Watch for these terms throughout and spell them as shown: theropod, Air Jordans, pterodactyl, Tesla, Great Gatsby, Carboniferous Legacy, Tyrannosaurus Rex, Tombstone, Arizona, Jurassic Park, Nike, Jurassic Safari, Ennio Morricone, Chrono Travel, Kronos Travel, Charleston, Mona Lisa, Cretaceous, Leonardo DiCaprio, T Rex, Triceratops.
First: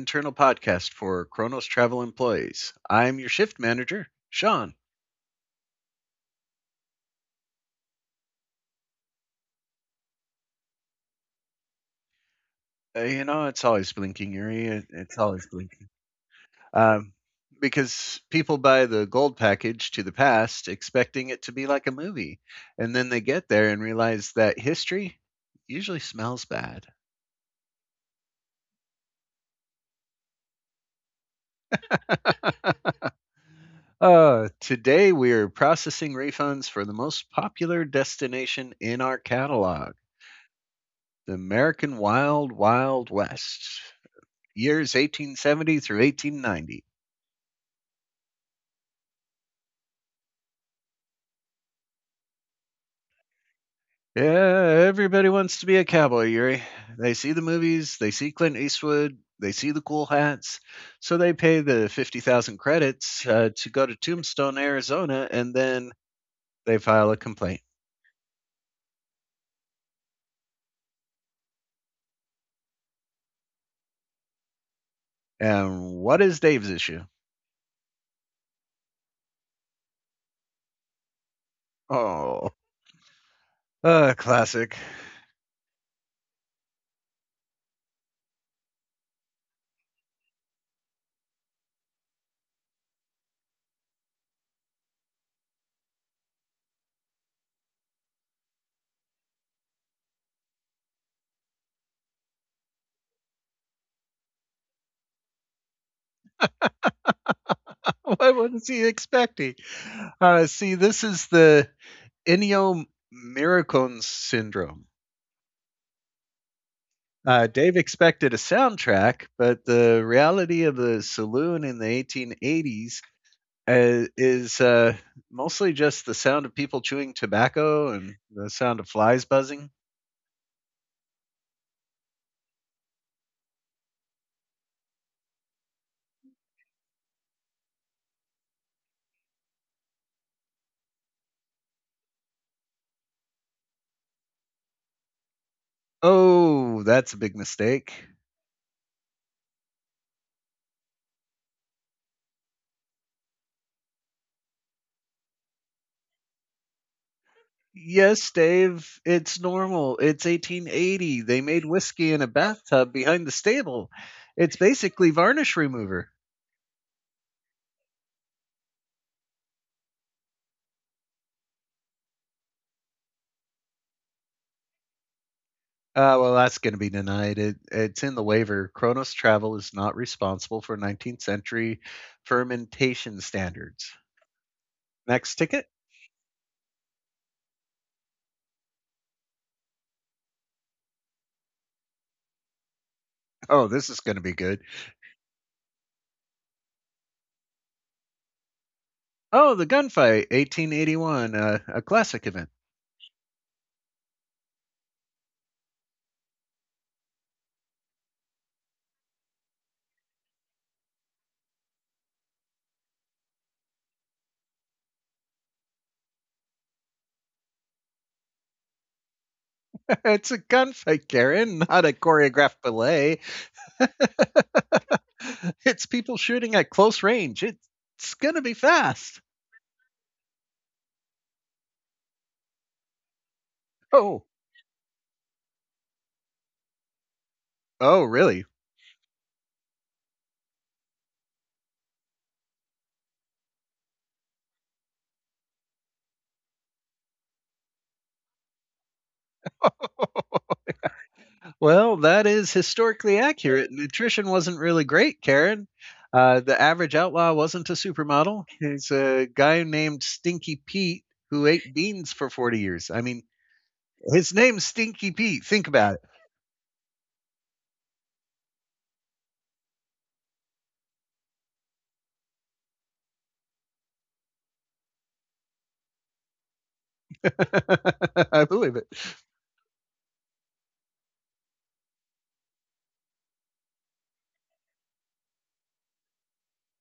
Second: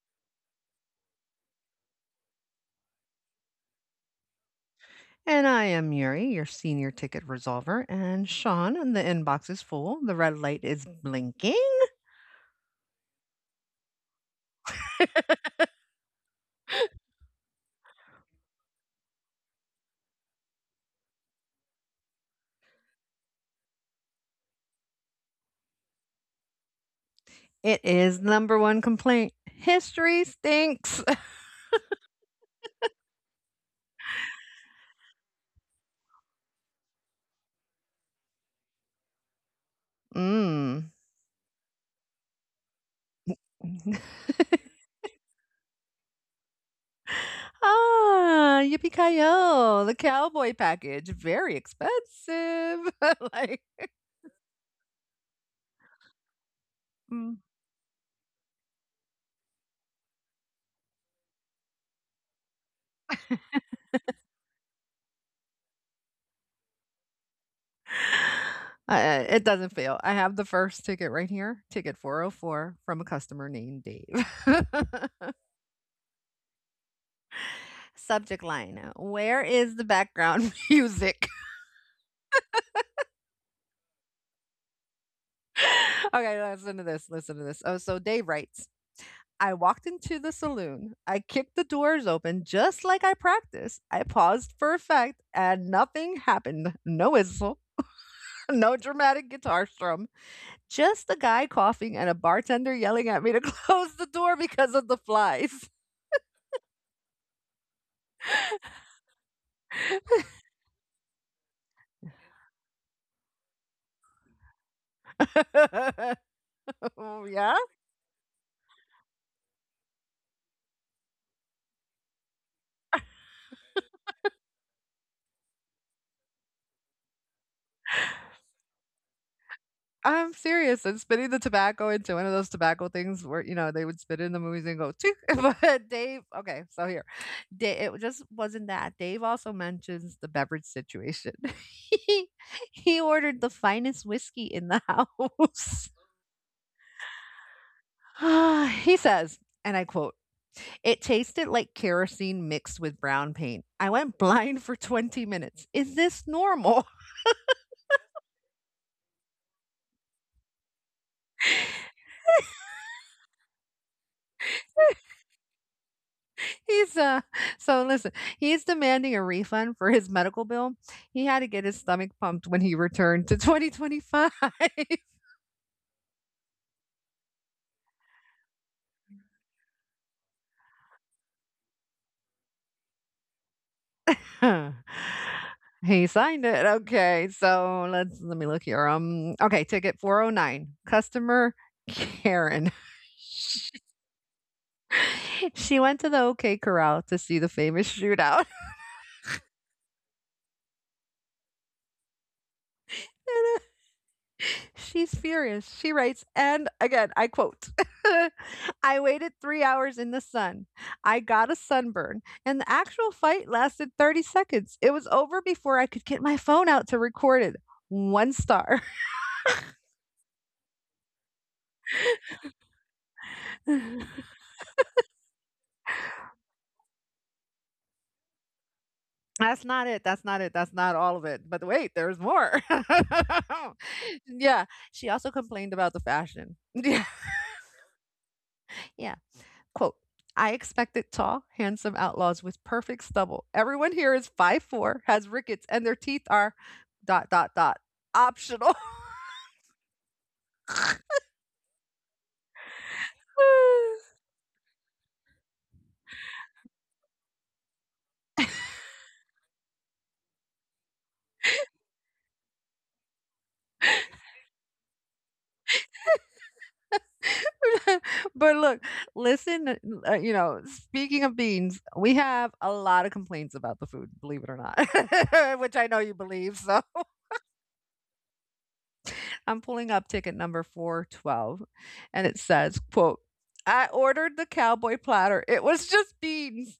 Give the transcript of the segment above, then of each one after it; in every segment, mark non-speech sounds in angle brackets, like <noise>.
internal podcast for Kronos Travel employees. I'm your shift manager, Sean. And I am Yuri, your senior ticket resolver. And Sean, the inbox is full. The red light is blinking. It's always blinking, Yuri. It's always blinking. Um, because people buy the gold package to the past expecting it to be like a movie. And then they get there and realize that history usually smells bad. It is number one complaint. History stinks. <laughs> <laughs> Today, we are processing refunds for the most popular destination in our catalog. Mm. The American Wild Wild West, <laughs> years 1870 through 1890. Ah, yippee ki the cowboy package. Very expensive. <laughs> Like, Yeah, everybody wants to be a cowboy, Yuri. They see mm. the movies, they see Clint Eastwood, they see the cool hats, so they pay the 50,000 credits to go to Tombstone, Arizona, and then they file a complaint. It doesn't fail. I have the first ticket right here, ticket 404 from a customer named Dave. <laughs> And what is Dave's issue? Subject line, where is the background <laughs> music? Oh, classic. <laughs> <laughs> Okay, listen to this. Listen to this. Oh, so Dave writes, I walked into the saloon. I kicked the doors open just like I practiced. I paused for effect and nothing happened. No whistle, <laughs> no dramatic guitar strum, just a guy coughing and a bartender yelling at me to <laughs> close the door because of the flies. What was he expecting? See, this is the Ennio Morricone syndrome. <laughs> Yeah? Dave expected a soundtrack, but the reality of the saloon in the 1880s is mostly just the sound of people chewing tobacco and the sound of flies buzzing. I'm serious, and spitting the tobacco into one of those tobacco things where, you know, they would spit it in the movies and go, "Tchoo." <laughs> But Dave, okay, so here. Da it just wasn't that. Dave also mentions the beverage situation. <laughs> He he ordered the finest whiskey in the <laughs> house. Oh, that's a big mistake. <sighs> He says, and I quote, "It tasted like kerosene mixed with brown paint. I went blind for 20 minutes. Is this normal?" Yes, Dave, it's normal. It's 1880. They made whiskey in a bathtub behind the stable. It's basically <laughs> varnish remover. He's <laughs> so listen, he's demanding a refund for his medical bill. He had to get his stomach pumped when he returned to 2025. Well, that's going to be denied. It's in the waiver. Kronos Travel is not responsible for 19th century fermentation standards. Next <laughs> ticket. He signed it. Okay. So let me look here. Okay, ticket 409. Customer Karen. Oh, this is going to be good. <laughs> She went to the OK Corral to see the famous shootout. Oh, the gunfight, 1881, a classic event. <laughs> She's furious. She writes, and again, I quote, <laughs> I waited 3 hours in the sun. I got a sunburn, and the actual fight lasted 30 seconds. It was over before I could get my phone out to record it. One star. <laughs> It's a gunfight, Karen, not a choreographed ballet. <laughs> That's <laughs> It's people shooting at close range. It's going to be fast. not it. That's not it. That's not all of it. But wait, there's more. Oh, <laughs> Yeah. She also complained about the fashion. <laughs> oh, really? Yeah. Quote, I expected tall, handsome outlaws with perfect stubble. Everyone here is 5'4", has rickets, and their teeth are dot dot dot optional. Well, that is historically accurate. Nutrition <laughs> wasn't really great, Karen. The average outlaw wasn't a supermodel. He's a guy named Stinky Pete who ate beans for 40 years. I mean, his name's Stinky Pete. Think about But look, listen, speaking of beans, we have a lot of complaints about the food, believe it or not, <laughs> which I know you believe. So it. <laughs> I believe it. <laughs> I'm pulling up ticket number 412 and it says, quote, I ordered the cowboy platter. It was just beans.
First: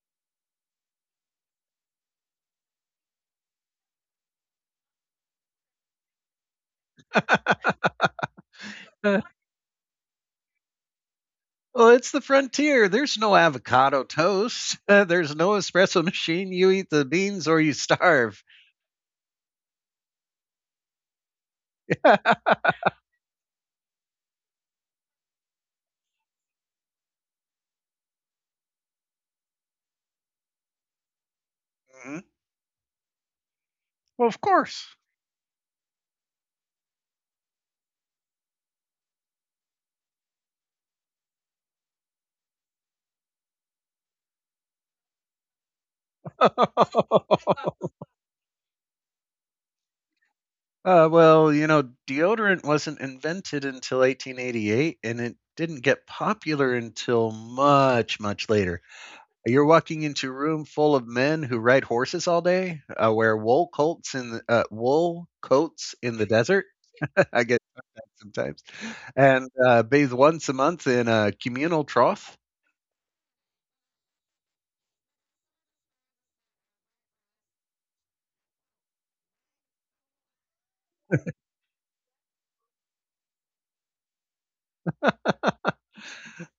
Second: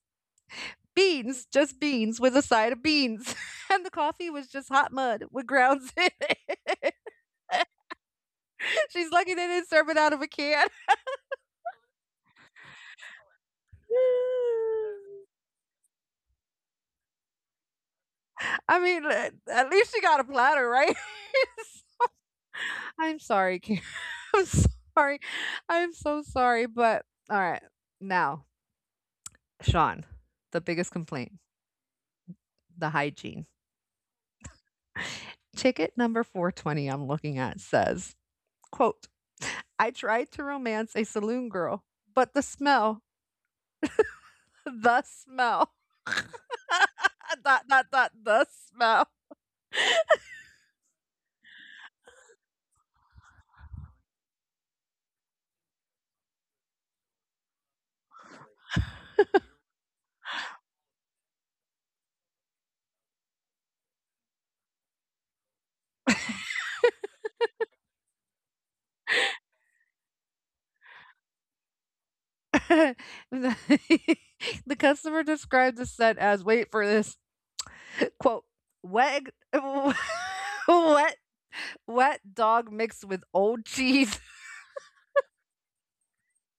Beans, just beans with a side of beans. <laughs> And the coffee was just hot mud with grounds in it. <laughs> <laughs> She's lucky they didn't serve it out of a can. Well, it's the frontier. There's no avocado toast. <laughs> There's <sighs> no espresso machine. You eat the beans or you starve. <laughs> <laughs> I mean, at least she got a platter, right? <laughs> I'm sorry, Karen. <laughs> I'm sorry. I'm so sorry, but all right. Now, Sean, the biggest complaint, Mhm. the hygiene. Well, of course. Ticket number 420, I'm looking at, says, quote, I tried to romance a saloon girl, but the smell, the smell. <laughs> <laughs> Dot dot dot the smell. Uh, well, you know, deodorant wasn't invented until 1888, and it didn't get popular until much, much later. You're walking into a room full of men who ride horses all day, wear wool coats in the, wool coats in the desert. <laughs> I guess sometimes, and bathe once a month in a communal trough. <laughs> The <laughs> the customer described the scent as, wait for this, <laughs> quote, wet egg- <laughs> wet wet dog mixed with old cheese. <laughs>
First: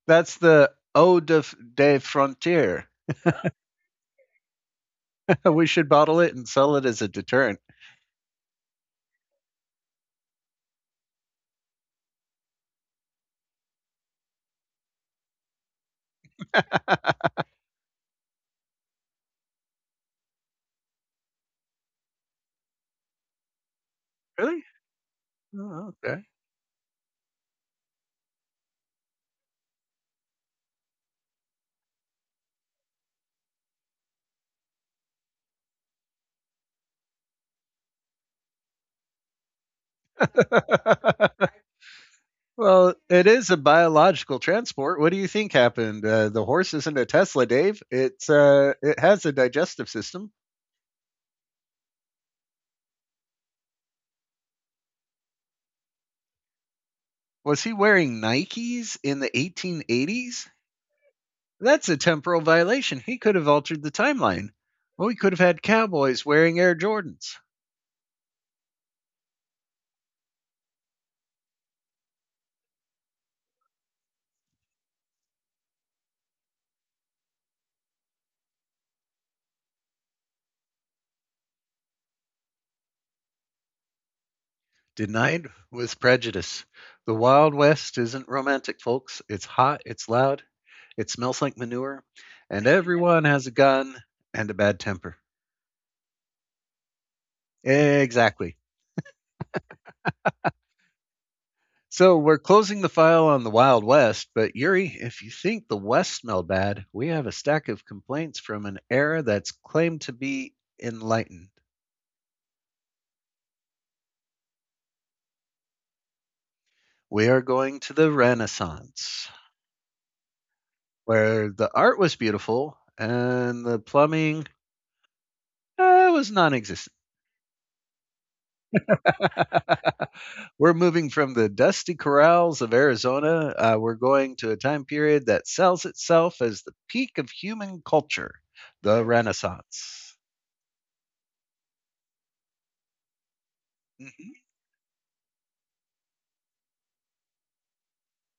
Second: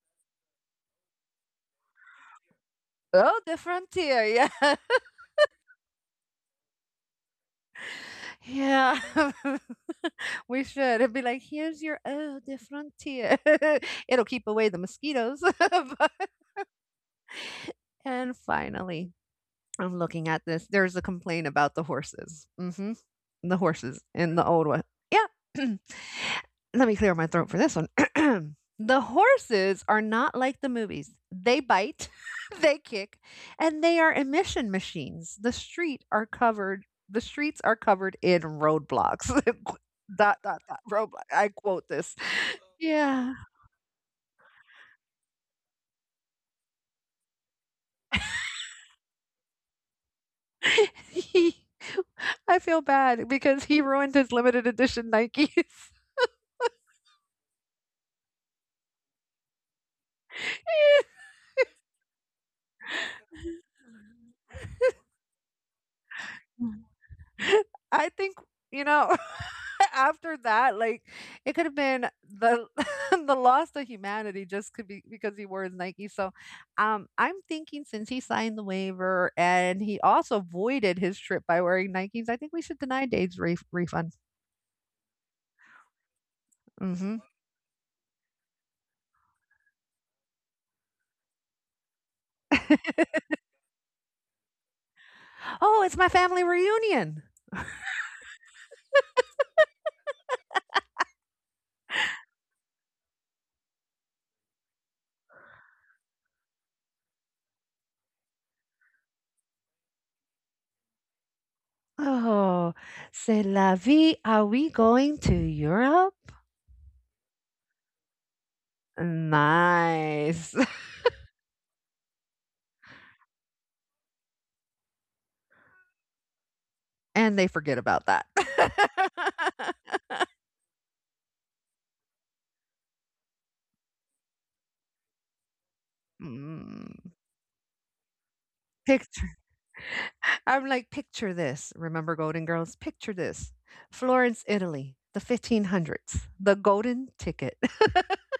That's the eau de, de frontier. Oh, the frontier, yeah, <laughs> We should bottle it and sell it as a deterrent. <laughs> <laughs> yeah. <laughs> We should. It'd be like, here's your, oh, the frontier. <laughs> It'll keep away the mosquitoes. <laughs> But and finally, I'm looking at this. There's a complaint about the horses. The horses in the Really? old one. Yeah. <clears throat> Oh, okay. Let me clear my throat for this one. <clears throat> The horses are not like the movies. They bite, <laughs> they kick, and they are emission machines. The street are covered. The streets are covered in roadblocks. <laughs> Dot dot dot roadblock. <laughs> I quote this. Well, it Yeah. is a biological transport. What do you think happened? The horse isn't a Tesla, Dave. It's it has a digestive system. <laughs> He. I feel bad because he ruined his limited edition Nikes. Was he wearing Nikes in the 1880s? That's a temporal violation. He could have altered the <laughs> timeline. Well, we could have had cowboys wearing Air Jordans. I think, you know, <laughs> after that, like, it could have been the <laughs> the loss of humanity, just could be because he wears Nike. So I'm thinking, since he signed the waiver and he also voided his trip by wearing Nikes, I think we should deny Dave's refund. Denied with prejudice. The hmm Wild West isn't romantic, folks. It's hot, it's loud, it smells like manure, and everyone has a gun and a bad temper. Oh, it's my family reunion. Exactly. So we're closing the file on the Wild West, but Yuri, if you think the West smelled bad, we have a stack of complaints from an era that's claimed to be enlightened. Oh, c'est la vie. Are we going to Europe? We are going to the Renaissance, Nice. <laughs> where the art was beautiful and the plumbing was non existent. And they forget about that. <laughs> <laughs> We're moving from the dusty corrals of Arizona. We're going to a time period that sells itself as the Mm. peak of human culture, the Picture Renaissance. I'm like, "Picture this." Remember Golden Girls? "Picture this. Florence, <laughs> Italy, the 1500s, the golden ticket." <laughs>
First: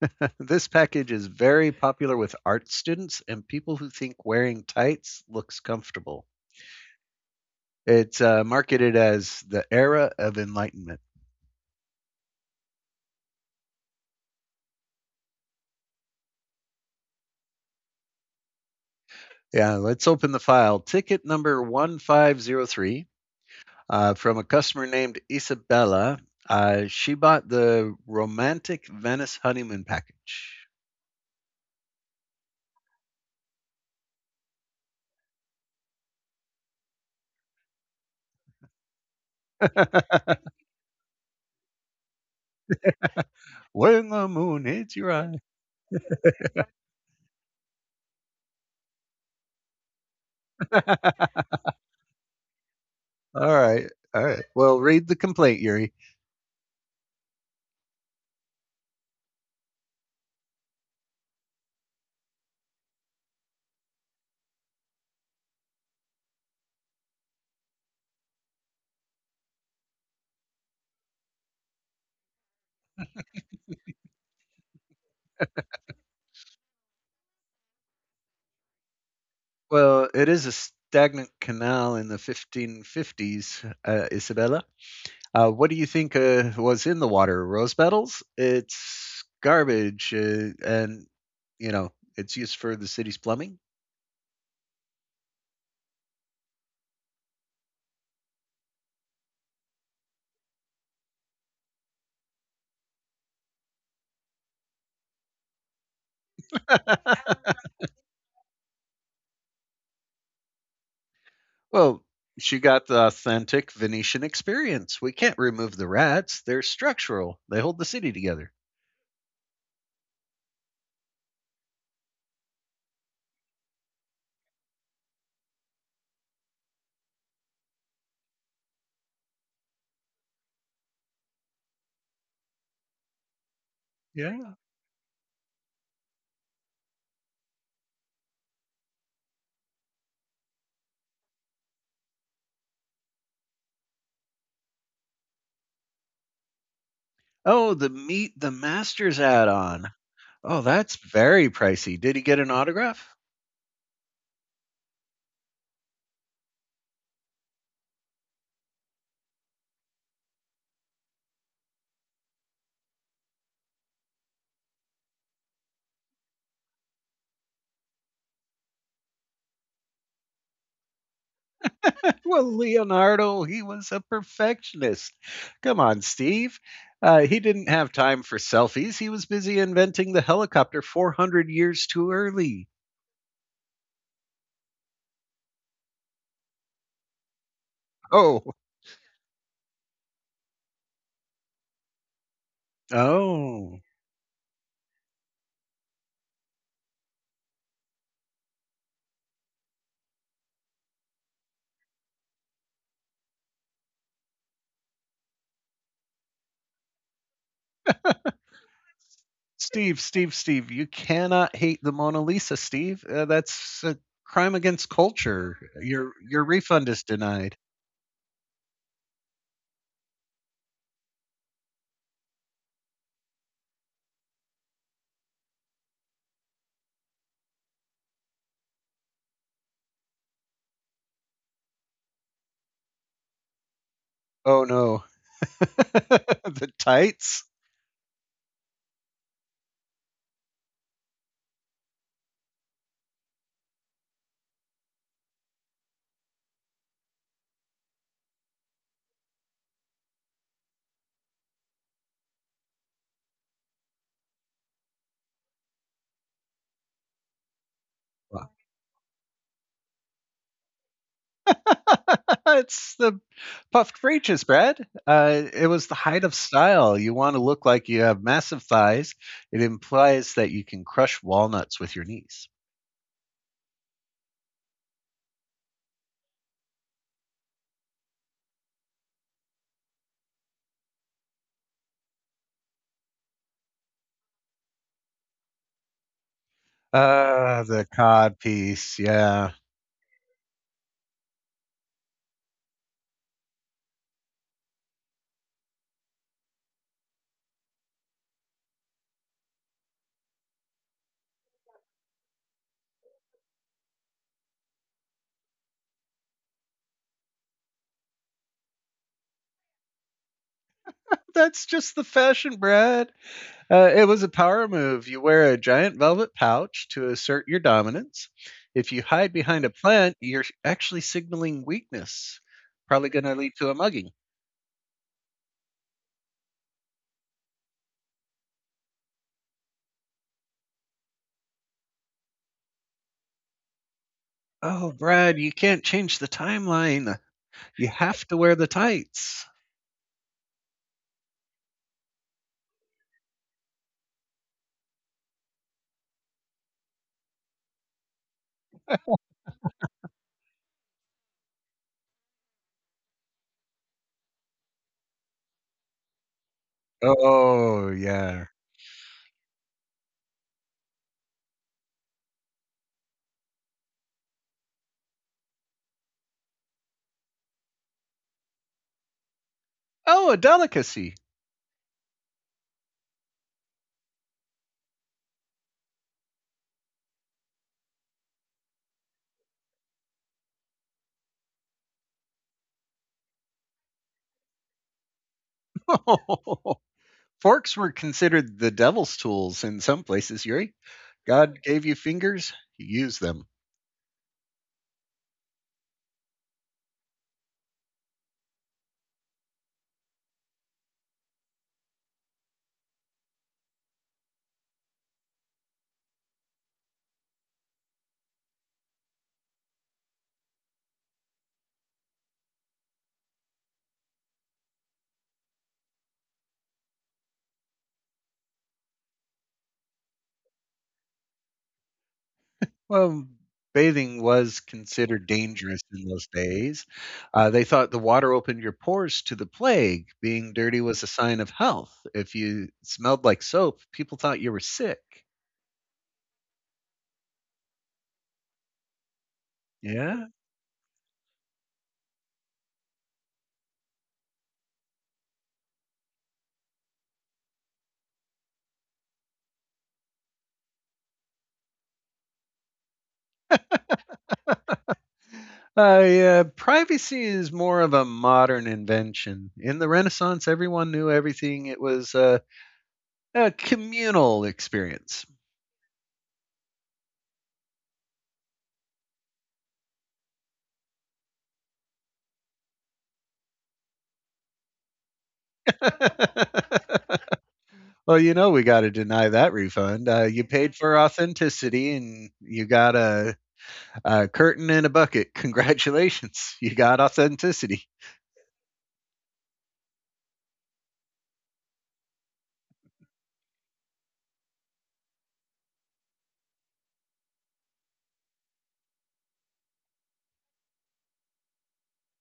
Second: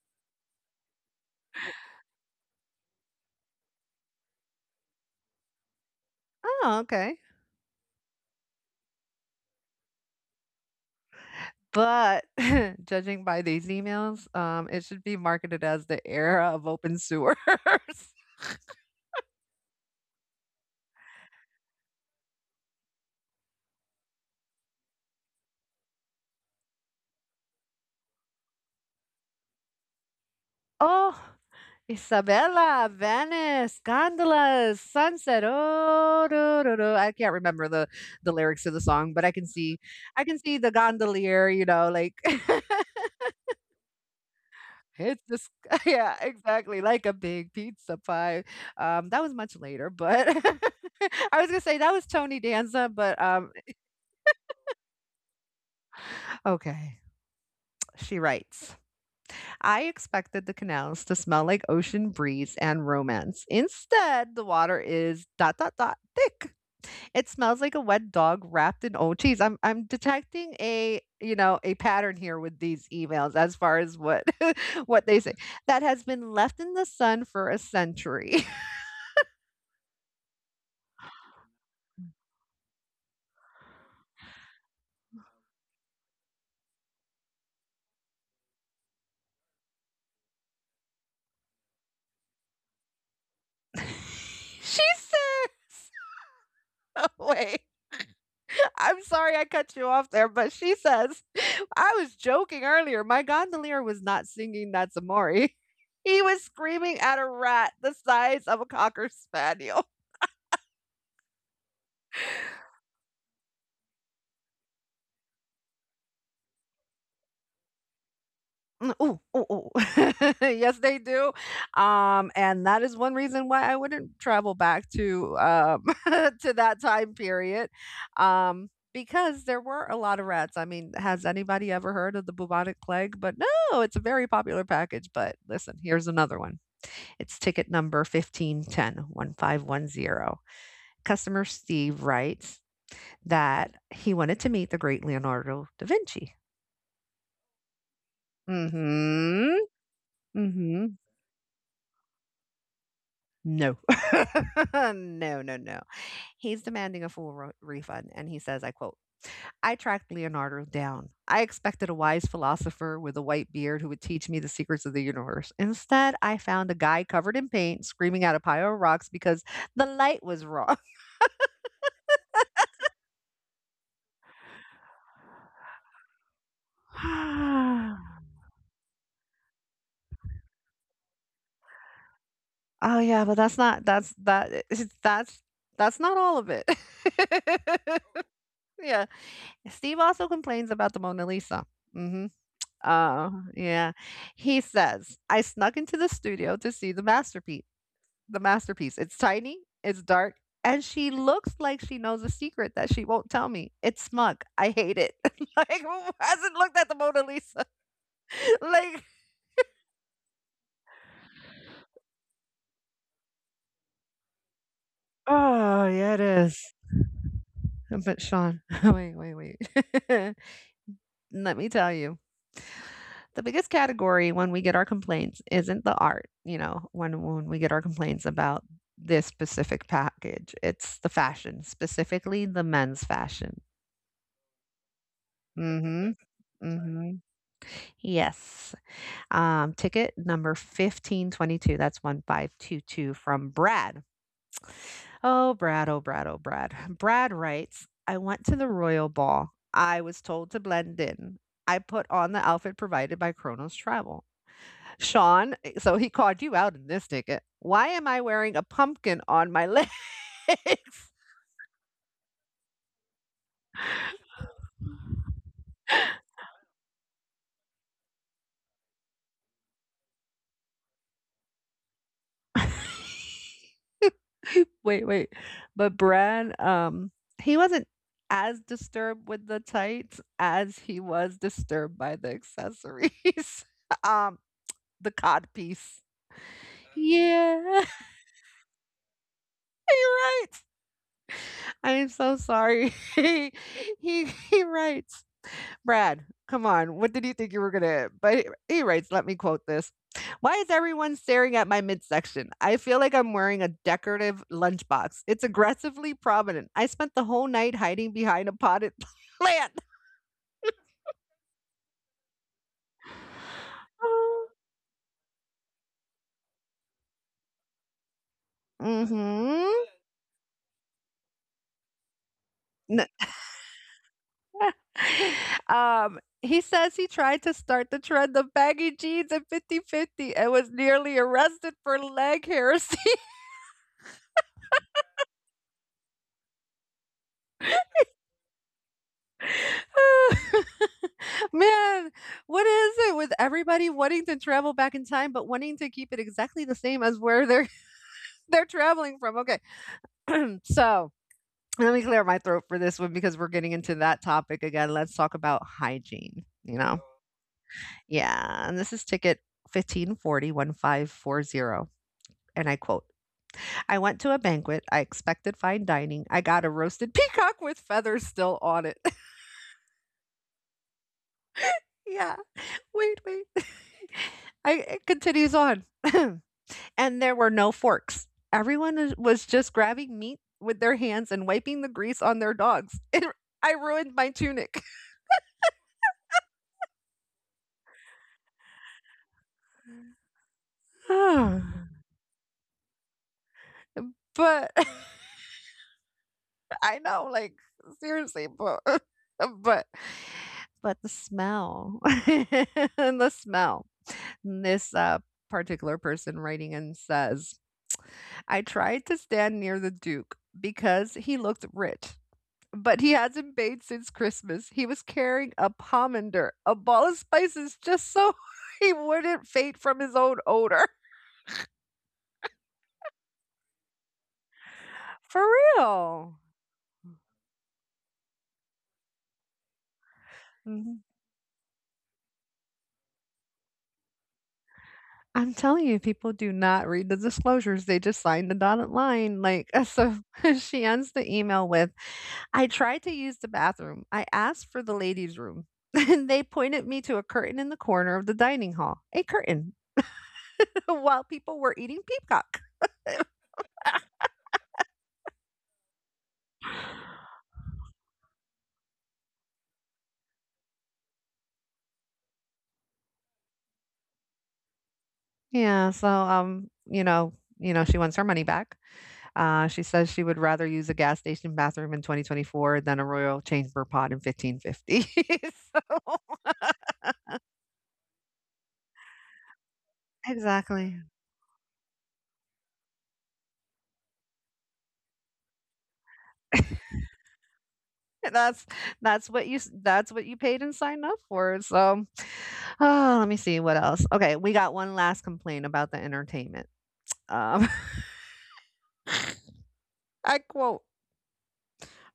<laughs> This package is very popular with art students and people who think wearing tights looks comfortable. Oh, okay. It's marketed as the Era of Enlightenment. But <laughs> judging by these emails, it should be marketed as the era of open sewers. <laughs> Yeah, let's open the file. Ticket number 1503 from a customer named Isabella. She bought the romantic Venice honeymoon package. Oh, Isabella, Venice, gondolas, sunset. Oh, do, do, do. I can't remember the lyrics of the song, but I can see, I can <laughs> see the gondolier. You know, like, When the moon hits <laughs> your it's eye. just <laughs> yeah, exactly like a big pizza pie. That was much later, but <laughs> <laughs> All I was gonna say that was Tony Danza, but um, right. All right. Well, read the complaint, Yuri. okay, she writes. I expected the canals to smell like ocean breeze and romance. Instead, the water is dot dot dot thick. It smells like a wet dog wrapped in old cheese. I'm detecting a a pattern here with these emails as far as what <laughs> what they say that has been left in the sun for a century. Well, it is a stagnant canal in the 1550s, Isabella. What do you think was in the water? Rose petals? It's garbage, and you know it's used for the city's plumbing. <laughs> She says. <laughs> Wait. I'm sorry I cut you off there, but she says, <laughs> "I was joking earlier. My gondolier was not singing That's Amore. <laughs> He was screaming <laughs> at a rat the size of a cocker spaniel." Well, she got the authentic Venetian experience. We can't remove the rats; they're structural. They hold the city together. Mm, ooh, ooh, ooh. <laughs> Yes, they do. And that is one reason why I wouldn't travel back to <laughs> to that time period. Because there were a lot of rats. I mean, has anybody ever heard of the bubonic plague? But no, it's a very Yeah. popular package. But listen, here's another one. It's ticket number 1510 1510. Customer Steve writes that he wanted to meet the great Leonardo da Vinci. Oh, the meet the masters Mm-hmm. add-on. Oh, Mm-hmm. that's very pricey. Did he get an autograph? No. <laughs> No, no, no. He's demanding a full refund, and he says, I quote, I tracked Leonardo down. I expected a wise philosopher with a white beard who would teach me the secrets of the universe. Instead, I found a guy covered in paint screaming at a pile of rocks because the light was wrong. Well, Leonardo, he was a perfectionist. Come on, Steve. He didn't have <gasps> <laughs> time <sighs> for selfies. He was busy inventing the helicopter 400 years too early. Oh, yeah, but that's not that's that <laughs> that's that's not all of it. <laughs> Oh, Yeah. Steve also complains about the Mona Lisa. Mhm. Oh, oh. yeah. He says, "I snuck into the studio to see the masterpiece. The masterpiece. It's tiny, it's dark, and she looks like she knows a secret that she won't tell me. It's smug. I hate it." <laughs> Like, who hasn't looked at the Mona Lisa? <laughs> Like, Steve, Steve, Steve, you cannot hate the Mona Lisa, Steve. That's a crime against culture. oh, Your yeah, it your is. refund is denied. But Sean, <laughs> wait, wait, wait. <laughs> Let me tell you. The biggest category when we get our complaints isn't the art, when we get our complaints about this specific package. It's the fashion, specifically the men's fashion. Oh no. <laughs> Mhm. The Mhm. tights. Yes. Ticket number 1522. That's 1522 from Brad. Oh, Brad, oh, Brad, oh, Brad. <sighs> Brad writes, I went to the Royal Ball. I was told to blend in. I put on the outfit provided by Kronos Travel. Sean, so he called you out in this ticket. Why am I wearing a pumpkin on my legs? <laughs> <laughs> It's the Puffed for ages, Brad. It was the height of style. You want to look like you have massive thighs. It implies that you can crush walnuts with your knees. Wait, wait. But Brad, he wasn't as disturbed with the tights as he was disturbed by the accessories. <laughs> um, the cod piece. Ah, the Yeah. cod piece. Yeah. He writes, I am so sorry. <laughs> he writes, Brad, come on, what did you think you were gonna? But he writes, let me quote this. Why is everyone staring at my midsection? I feel like I'm wearing a decorative lunchbox. It's aggressively prominent. I spent the whole night hiding behind a potted <laughs> plant. That's just the fashion, Brad. It was a <gasps> power move. You wear a giant velvet pouch to assert your dominance. If you hide behind a Mm-hmm. plant, you're actually signaling weakness. Probably <sighs> going <laughs> to lead to a mugging. He says he tried to start the trend of baggy jeans and fifty-fifty and was nearly arrested for leg heresy. Oh, Brad, you can't change the timeline. You have to wear the tights. <laughs> Man, what is it with everybody wanting to travel back in time, but wanting to keep it exactly the same as where they're <laughs> they're traveling from? Okay, <clears throat> so let me clear my throat for this one because we're getting into that topic again. Let's talk about hygiene. You know, Oh, yeah. yeah, and this is ticket fifteen forty one five four zero. And I quote, I went to a banquet. I expected fine dining. I got a roasted <laughs> peacock with feathers still on it. Oh, a delicacy. <laughs> Yeah. Wait, wait. <laughs> It continues on. <clears throat> And there were no forks. Everyone was just grabbing meat with their hands and wiping the grease on their dogs. <laughs> I ruined my tunic. <laughs> Forks were considered the devil's tools in some places, Yuri. <sighs> God But gave you fingers, you use them. <laughs> I know, like, seriously, but, <laughs> but, but the smell, <laughs> and the smell. This particular person writing in says, I tried to stand near the Duke because he looked rich. But he hasn't bathed since Christmas. He was carrying a pomander, a ball of spices just so <laughs> he wouldn't faint from his own odor. Well, bathing was considered For dangerous in those real. days. They thought the water opened your pores to the plague. Being dirty was Mhm. a sign of health. If you smelled like soap, people thought you were sick. I'm telling you, people do not read the disclosures. They just sign the dotted line. Like, <laughs> so Yeah. <laughs> she ends the email with, I tried to use the bathroom. I asked for the ladies' room. <laughs> And they pointed me to a curtain in the corner of the dining hall, a curtain, <laughs> while people were eating peacock. Yeah, privacy is more of a modern invention. In the Renaissance, everyone knew everything. It was a communal experience. Yeah, so, she wants her money back. She says she would rather use a gas station bathroom in 2024 than a royal chamber pot in 1550. <laughs> So. <laughs> Well, we got to deny that refund. You paid for Exactly. authenticity and you got a curtain and a bucket. Congratulations, <laughs> you <laughs> got authenticity. that's that's what you paid and signed up for, so. Oh, let me see what else. Okay, we got one last complaint about the entertainment. Um, <laughs> I quote,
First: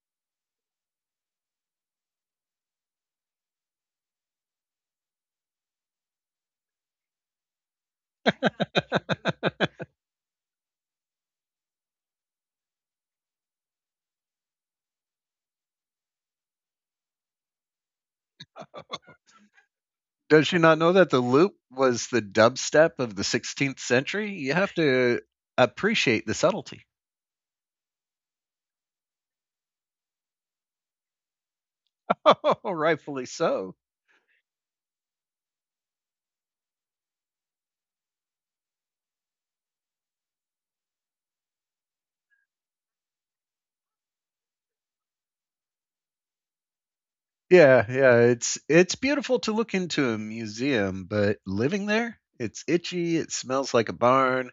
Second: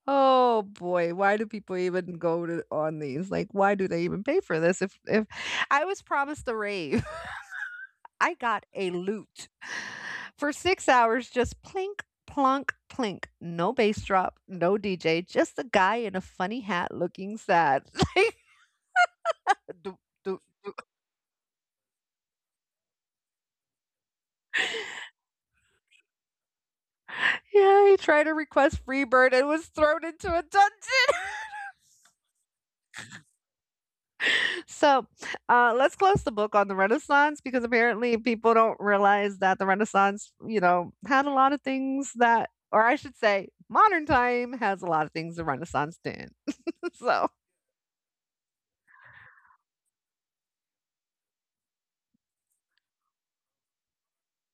"Oh boy, why do people even go to on these? Like, why do they even pay for this if I was promised a rave?" I got a lute <laughs> for 6 hours, just plink, plonk, plink. No bass drop, no DJ, just a guy in a funny hat looking sad. <laughs> Like, do, do, Does she do. not know that the loop was the dubstep of the 16th century? You have to appreciate the subtlety. Yeah, he tried to request Freebird and was thrown into a dungeon. <laughs> <laughs> Oh, rightfully so. So let's close the book on the Renaissance because apparently people don't realize that the Renaissance, had a lot of things that, or I should say, modern time has a lot of things the Renaissance didn't. <laughs> So. Yeah, yeah, it's beautiful to look into a museum, but living there, it's itchy, it smells like a barn,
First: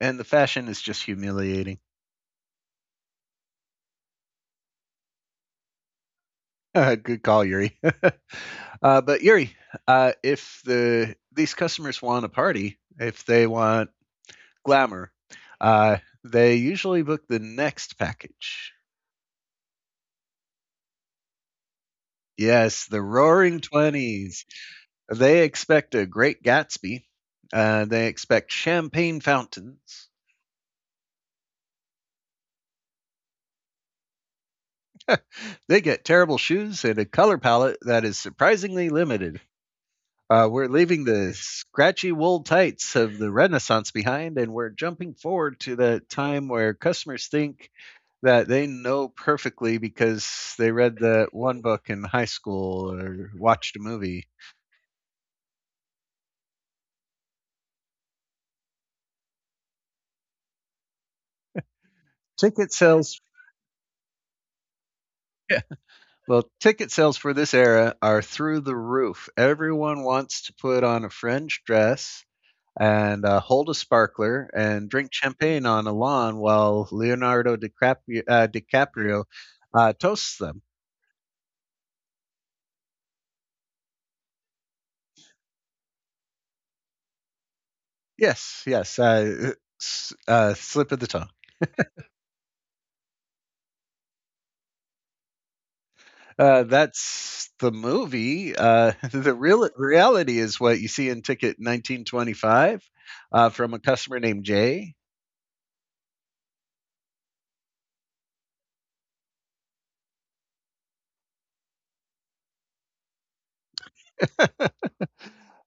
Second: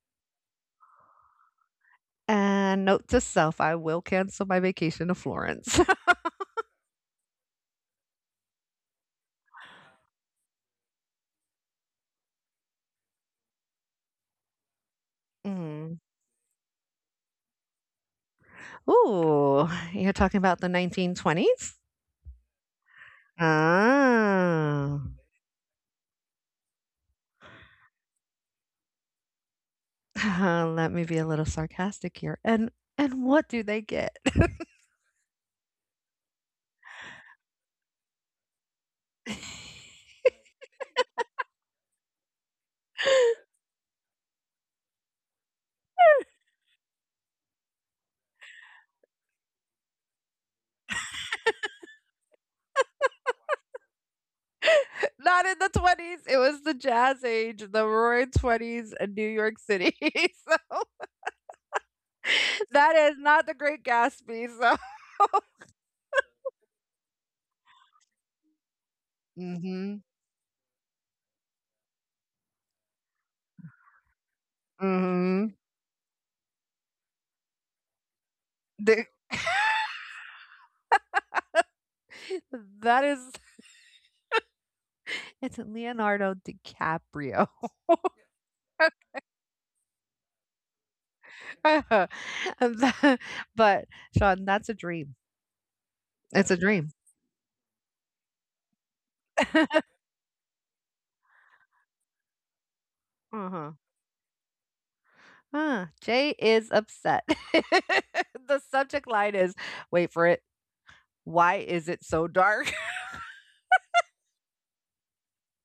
and the fashion is just humiliating. And note to self, I will cancel my vacation to Florence. <laughs> <laughs> Good call, Yuri. <laughs> But Yuri, if these customers want a party, if they want glamour, Mm. uh, they usually book the next package. Ooh, you're talking about the 1920s? Yes, the Roaring Twenties. Ah, They expect a Great Gatsby. They expect champagne fountains. <laughs> let me be a little sarcastic here. And what do they get? <laughs> <laughs> Not They get terrible shoes and a color palette that is surprisingly limited. We're leaving the scratchy wool tights of the Renaissance behind, and we're jumping forward to the time where customers think that they know perfectly because they read that one book in high school or watched a movie. in the 20s. It was the jazz age, the roaring 20s in New York City. <laughs> So Ticket that is sales, not the Great Gatsby. So. <laughs> yeah. Well, ticket sales for this era are through the roof. Mm. Everyone Mhm. wants to put on a fringe dress and hold a sparkler and drink Mm-hmm. Mhm. champagne on a lawn while The- DiCaprio <laughs> toasts them. that is It's Leonardo DiCaprio. <laughs> Yes, yes. Slip of the tongue. Tha but, Sean, that's a dream. It's a dream. <laughs> That's the movie. <laughs> The real reality is what you see in Ticket 1925 Uh-huh. from a customer named Jay. Ah, Jay is upset. <laughs> The subject line is, wait for it, "Why is it so dark?" <laughs> All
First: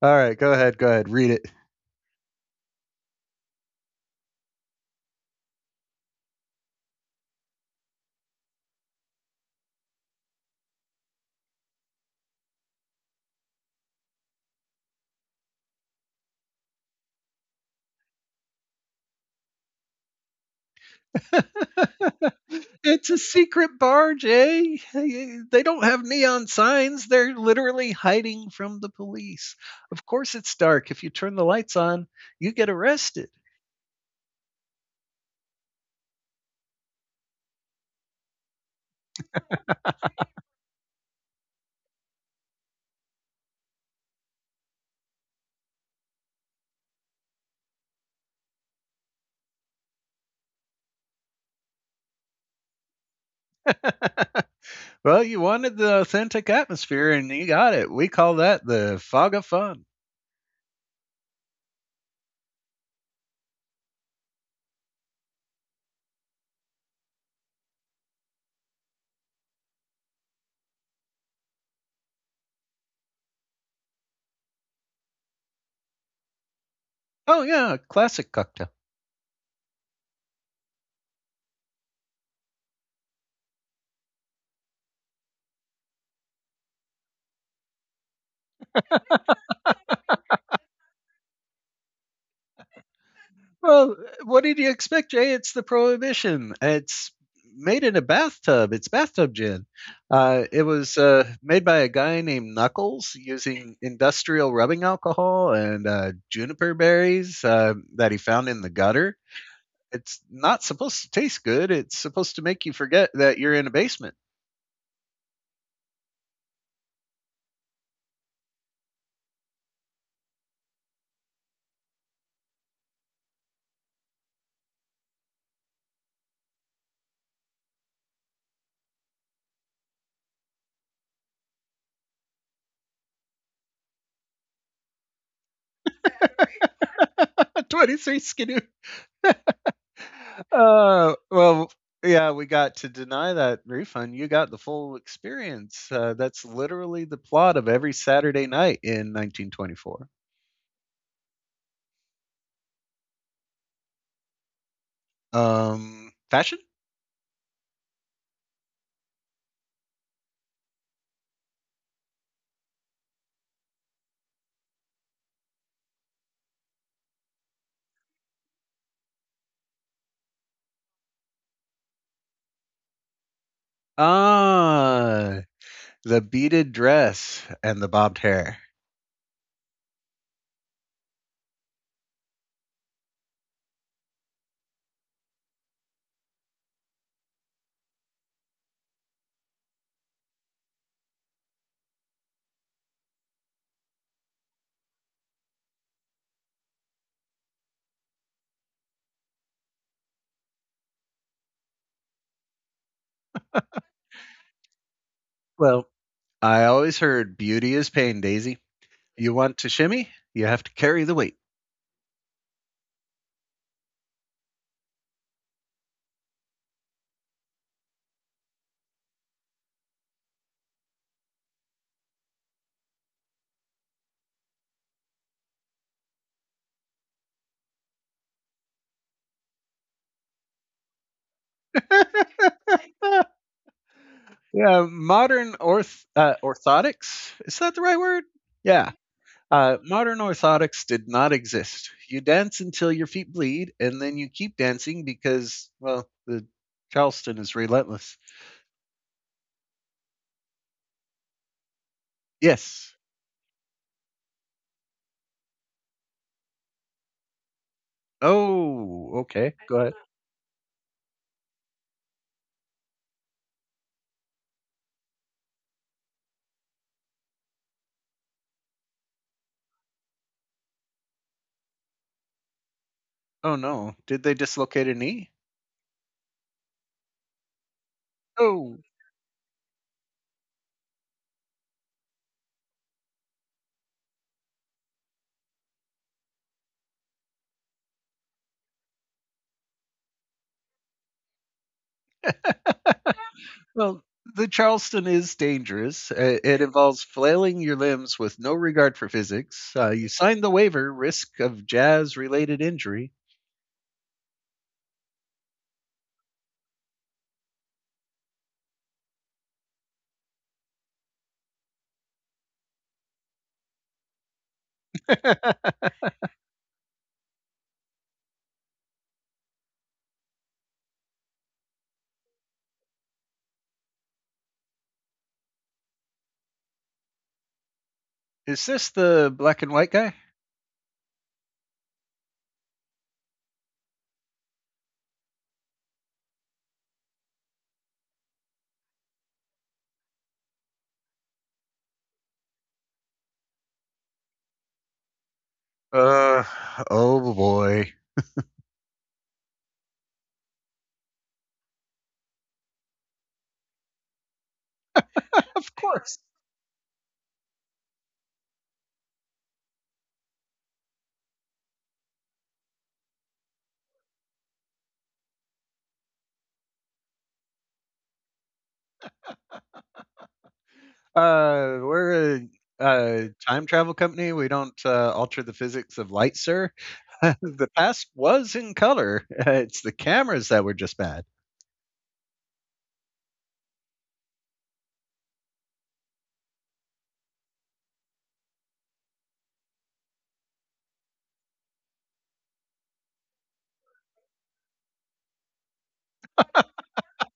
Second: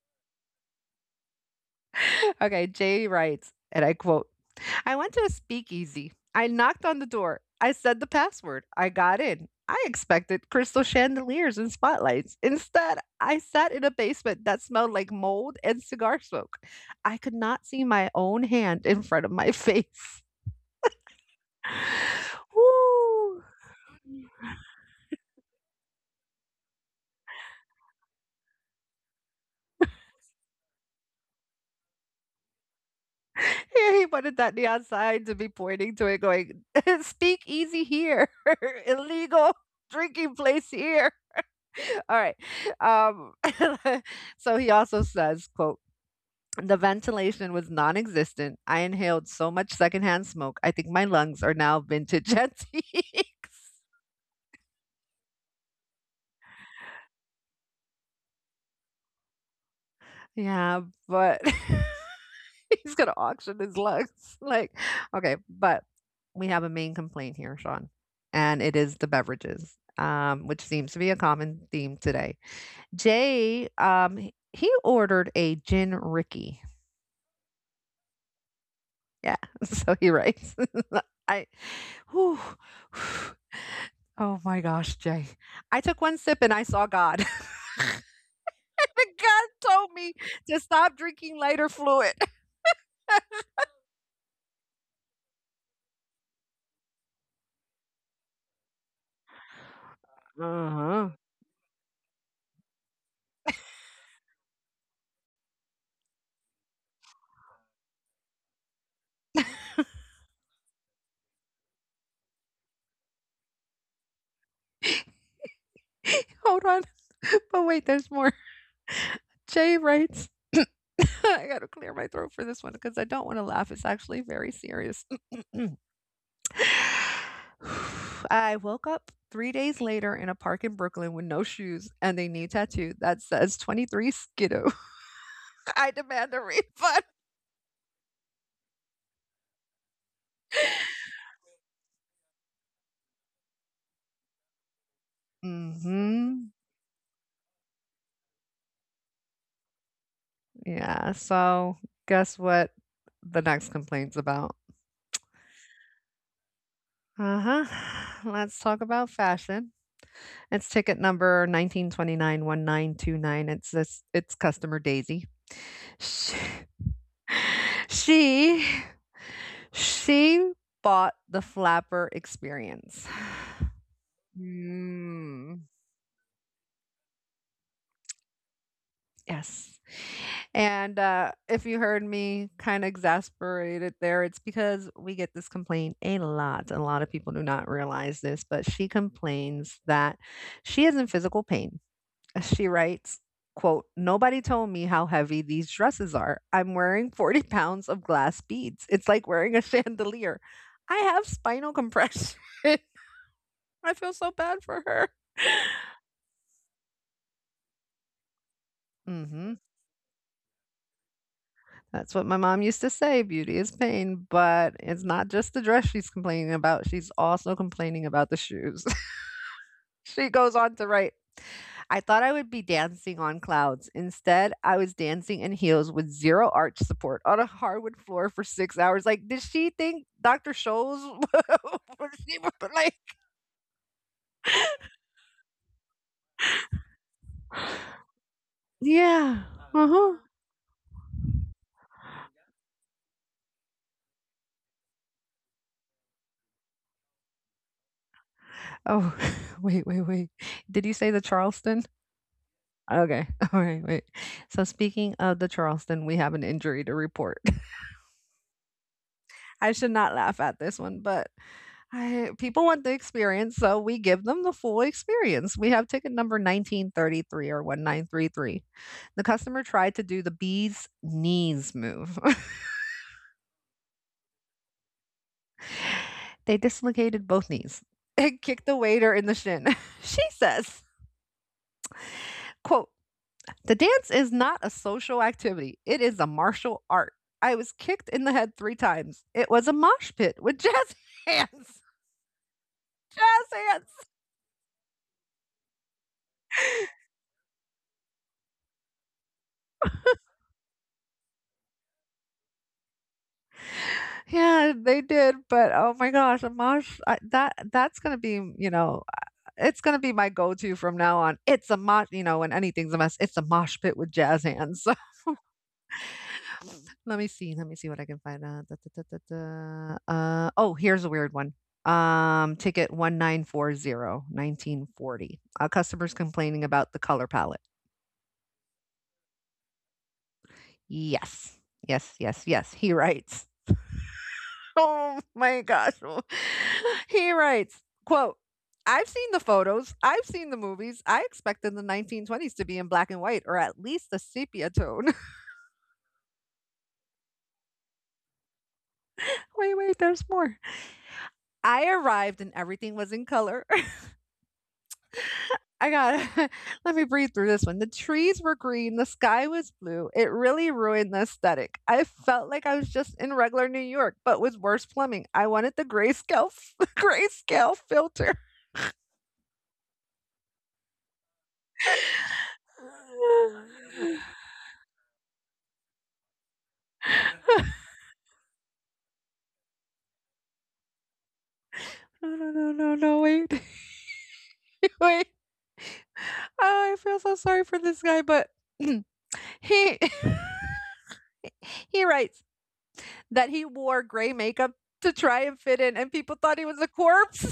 right, go ahead, read it. <laughs> Okay, Jay writes, and I quote, I went to a speakeasy. I knocked on the door. I said the password. I got in. I expected crystal chandeliers and spotlights. Instead, I sat in a basement that smelled like mold and cigar smoke. I could not see my own hand in front of my face. <laughs> <laughs> It's a Woo. secret bar, Jay. Hey, they don't have neon signs. They're literally hiding from the police. Of course, it's dark. If you turn the lights on, you get arrested. Yeah, he wanted that neon sign to be pointing to it, going, <laughs> "Speak easy here, <laughs> illegal drinking place here." <laughs> All right. Um, <laughs> so he also says, quote, the ventilation was non-existent. I inhaled so much secondhand smoke. I think my lungs are now vintage <laughs> antiques. <laughs> Well, you wanted the authentic atmosphere, and you got it. We call that the fog of fun. Yeah, but <laughs> he's gonna auction his lungs. <laughs> Like, okay, but we have a main complaint here, Sean, and it is the beverages, which seems to be a common theme today. Jay, he ordered a gin Ricky. Oh, yeah, classic cocktail. Yeah, <laughs> so he writes. <laughs> I Whew. Whew. Oh my gosh, Jay. I took one sip and I saw God. <laughs> God told me to stop drinking lighter fluid. <laughs> Well, what did you expect, Jay? It's the Prohibition. It's made in a bathtub. It's bathtub gin. Uh, it was Uh-huh. uh, made by a guy named Knuckles using industrial rubbing alcohol and juniper berries that he found in the gutter. It's not supposed to taste good. It's supposed to make you forget that you're in a basement. <laughs> Hold on. <laughs> But wait, there's more. Jay writes, <laughs> I gotta clear my throat for this one because I don't want to laugh. It's actually very serious. <sighs> <clears throat> I woke up 3 days later in a park in Brooklyn with no shoes and a knee tattoo that says 23 Skidoo. I demand a refund. <laughs> 23 Skidoo. Well, yeah, we got to deny that refund. You got the full experience. Mhm. That's literally the plot of every Saturday night in 1924. Yeah, so guess what the next complaint's about? Fashion? Uh-huh. <sighs> Let's talk about fashion. It's ticket number 1929 1929. It's customer Daisy. She <laughs> she, she bought the flapper experience. Ah, Mm. the beaded dress and the bobbed hair. Yes. And, if you heard me kinda exasperated there, it's because we get this complaint a lot. A lot of people do not realize this, but she complains that she is in physical pain. She writes, quote, "Nobody told me how heavy these dresses are. I'm wearing 40 pounds of glass beads. It's like wearing a <laughs> chandelier. I have spinal compression." <laughs> I feel so bad for her. <laughs> Well, I always heard beauty is pain, Daisy. You Mhm. want to shimmy? You have to carry the weight. That's what my mom used to say, "Beauty is pain," but it's not just the dress she's complaining about, she's also complaining about the shoes. <laughs> She goes on to write, "I thought I would be dancing on clouds. Instead, I was dancing in heels with zero arch support on a hardwood floor for 6 hours." Like, did she think Dr. Scholl's? <laughs> Was <laughs> she like? Yeah, modern orthotics. Is that the right word? Yeah, Yeah. Uh-huh. modern orthotics did not exist. You dance until your feet bleed, and then you keep dancing because, well, the Charleston is relentless. Oh, <laughs> wait, wait, wait. Did you say the Charleston? Yes. Okay. <laughs> All right. Wait. So speaking of the Charleston, we have an injury to report. Oh, <laughs> okay. I should Go ahead. not laugh at this one, but people want the experience, so we give them the full experience. We have ticket number 1933 or 1933. The customer tried to do the bee's knees move. Oh, no. Did they dislocate a knee? <laughs> They dislocated both knees and kicked the Oh, waiter in the shin. <laughs> She says, quote, the dance is not a social activity, it is a martial art. I was kicked in the head 3 times. It was a mosh pit with jazz <laughs> hands. Jazz hands. well, the Charleston is dangerous. It involves flailing your limbs with no regard for physics. You sign the waiver, risk of jazz related injury. Yeah, they did, but oh my gosh, a mosh I, that's gonna be, it's gonna be my go-to from now on. It's a mosh, when anything's a mess, it's a mosh pit with jazz hands. <laughs> <laughs> Let me see what I can find out. Da, da, da, da, da. Oh, here's a weird one. Ticket 1940, 1940. A customer's complaining about the color palette. Is this the black and white guy? Yes, yes, yes, yes. He writes. <laughs> Oh my gosh. <sighs> <laughs> He writes, quote, I've seen the photos. I've seen the movies. I expected the 1920s to be in black and white or at least a sepia tone. Uh, oh boy. <laughs> Wait, wait, there's more. I arrived and everything was in color. Of I got course. <laughs> let me breathe through this one. The trees were green, the sky was blue. It really ruined the aesthetic. I felt like I was just in regular New York, but with worse plumbing. I wanted the <laughs> grayscale filter. <sighs> We're a time travel company. We don't alter the physics of light, sir. <laughs> The past was in color. <laughs> It's the cameras that were just bad. No, no, no, no, no, wait, <laughs> wait. Oh, I feel so sorry for this guy, but <clears throat> he <laughs> he writes that he wore gray makeup to try and fit in, and people thought he was a corpse,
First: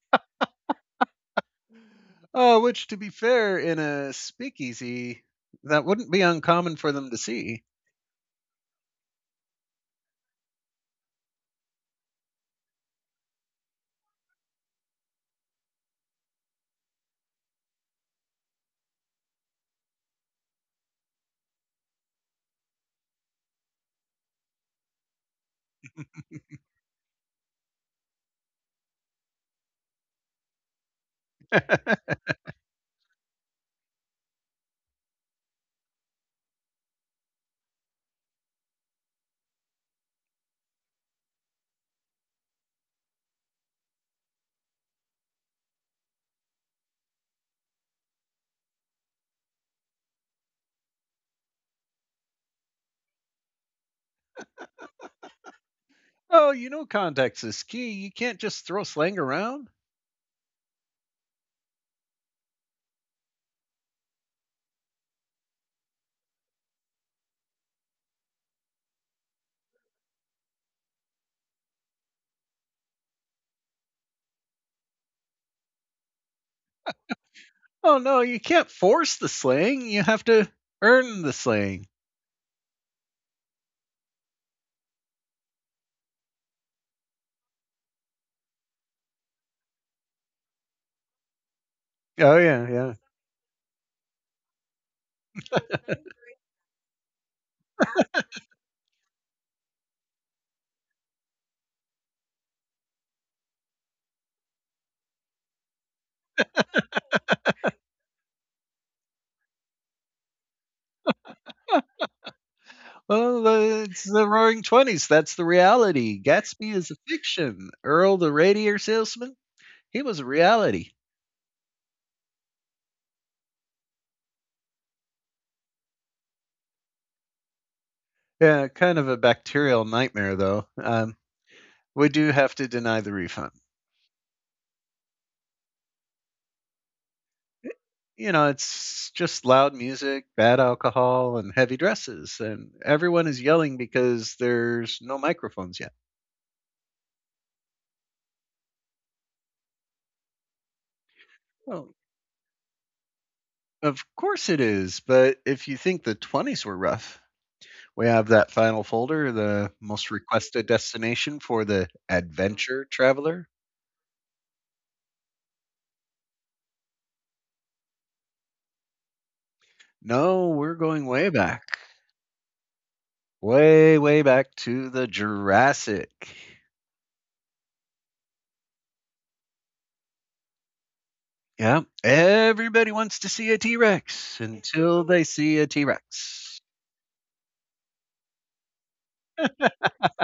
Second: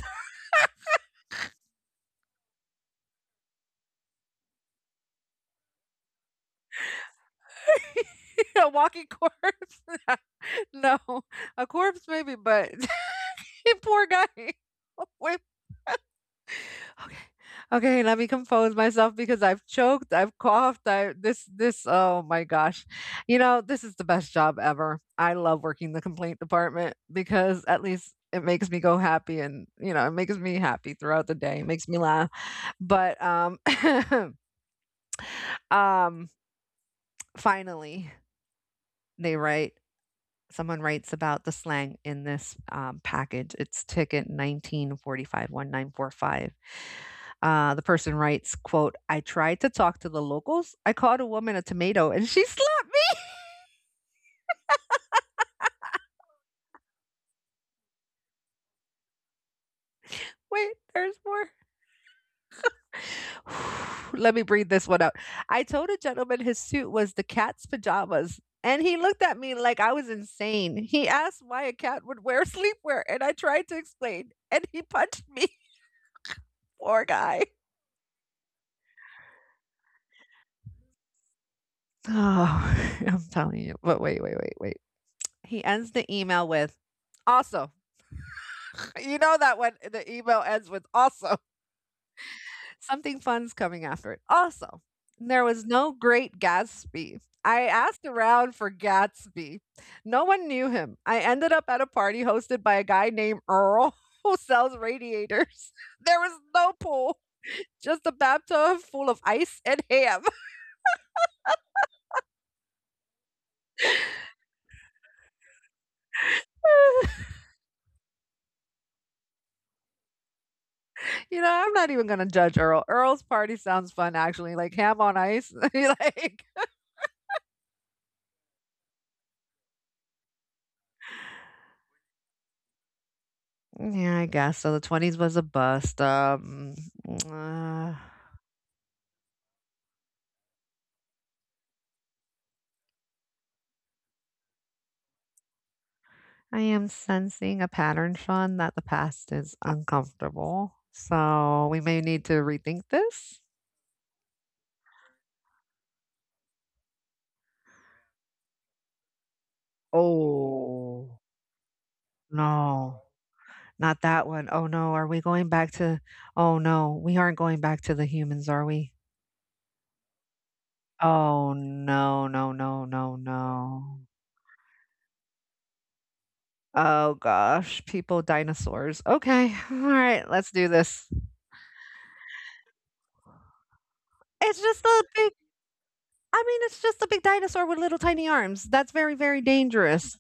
Oh, which, to be fair, in a speakeasy, that wouldn't be uncommon for them to see. <laughs> a walking corpse. <laughs> No, <laughs> a corpse maybe, but <laughs> poor guy. <laughs> Wait, okay, okay, let me compose myself because I've choked, I've coughed, I this this. Oh my gosh, you know this is the best job ever. I love working the complaint department because at least it makes me go happy, and you know it makes me happy throughout the day, it makes me <laughs> laugh. But <laughs> um, finally they write someone writes about the slang in this, package. It's ticket 1945 1945. The person writes, quote, "I tried to talk to the locals. I called a woman a tomato and she slapped me." Oh, you know, context is key. You can't just throw slang around. Wait, there's more. <sighs> Let me breathe this one out. "I told a gentleman his suit was the cat's pajamas, and he looked at me like I was insane. He asked why a cat would wear <laughs> sleepwear, and I tried to explain, and he punched me." <laughs> Poor guy. Oh, no, you can't force the slang. You have to earn the slang. Oh, <laughs> I'm telling you. But wait, wait, wait, wait. He ends the email with also. <laughs> You know that when the email ends with also, Oh, yeah, <laughs> yeah. something fun's coming after it. Also, there was no Great Gatsby. I asked around for Gatsby. No one knew him. I ended up at a party hosted by a guy named Earl <laughs> who sells radiators. <laughs> There was no pool, just a bathtub full of ice and ham. It's the Roaring Twenties. That's the reality. Gatsby is a <laughs> fiction. Earl, the radiator salesman, he was a reality. You know, I'm not even gonna judge Earl. Earl's party sounds fun, actually. Like ham on ice. <laughs> Like, Yeah, kind of a bacterial nightmare, though. We do have to deny the refund. yeah, I guess so. The 20s was a bust. Uh, You know, it's just loud music, bad alcohol, and heavy dresses, and everyone is yelling because there's no microphones yet. I am sensing a pattern, Sean, that the past is uncomfortable. So we Well, may need to rethink this. of course it is, but if you think the 20s were rough, we have that final folder, the most requested Oh destination for the adventure no, traveler. not that one. Oh no, are we going back to? Oh no, we aren't going back to the humans, are we? No, we're going way Oh back, no, no, no, no, way, no. way back to the Jurassic. Oh gosh, people dinosaurs. Okay. All right, let's do this. Yeah, everybody wants to see a T Rex It's just until a they big, see a T I Rex. mean, it's just a big dinosaur with little tiny arms. That's very, very dangerous.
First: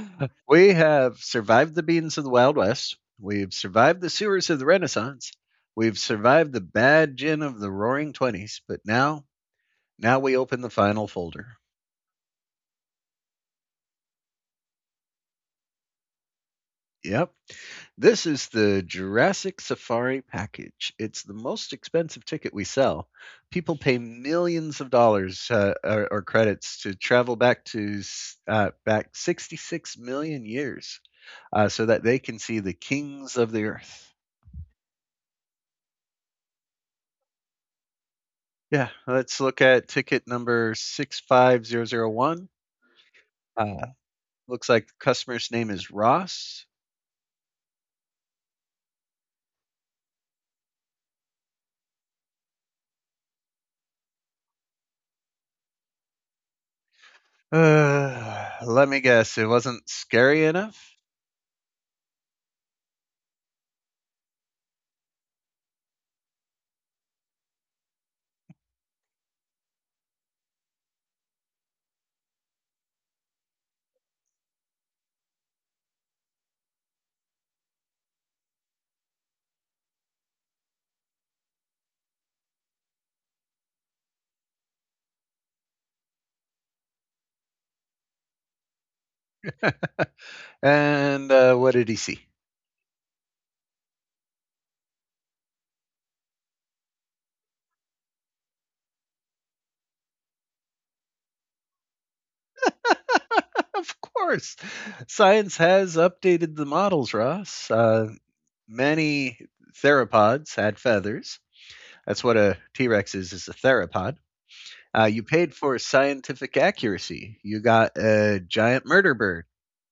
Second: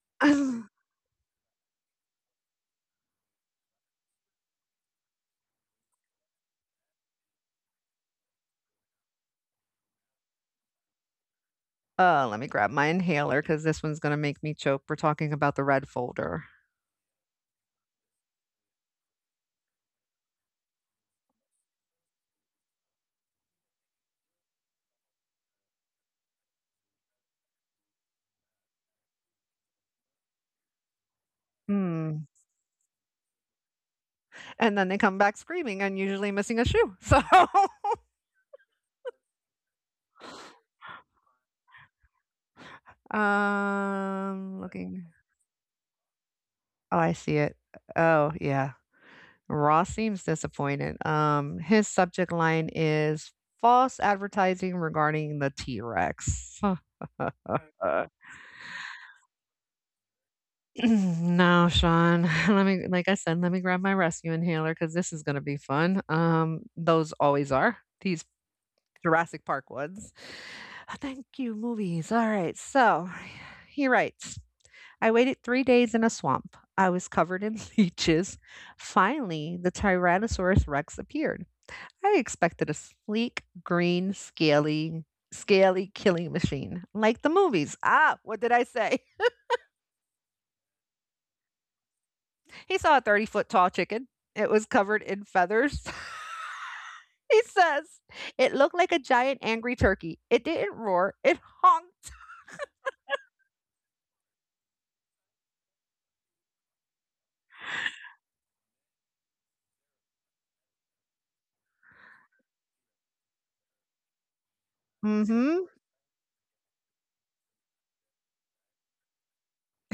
<laughs> uh, We have survived the beans of the Wild West. We've survived the sewers of the Renaissance. We've survived the bad gin of the Roaring Twenties, but now, now we open the final folder. let me grab my inhaler because this one's gonna make me choke. We're talking about the red folder. Yep. This is the Jurassic Safari package. It's the most expensive ticket we sell. People pay millions of dollars or credits to travel back to back 66 million years so that they Hmm. can see the kings of the earth. And then they come back screaming and usually missing a shoe. So Yeah, let's look at ticket <laughs> number 65001. Uh, Um, Looks like the looking. customer's name is Ross. Oh, I see it. Oh, yeah. Ross seems disappointed. His subject line is false advertising regarding the T Rex. <laughs> Let me guess, it wasn't scary enough. No, Sean. <laughs> Let me, like I said, let me grab my rescue inhaler because this is gonna be fun. Those always are these Jurassic Park ones. <sighs> Thank you, movies. All right, so <sighs> he writes. I waited 3 days in a swamp. I was covered in <laughs> leeches. Finally, the Tyrannosaurus Rex appeared. I expected a sleek, green, scaly, scaly killing machine, like the movies. Ah, what did I say? <laughs> And what did he see? He saw a 30-foot tall chicken. It was covered in feathers. <laughs> He says it looked like a giant angry turkey. It didn't roar, it honked. Of course. Science has updated the models, Ross. Many theropods had feathers. That's what a T Rex is a theropod. Mm You paid hmm. for scientific accuracy. You got a giant murder bird.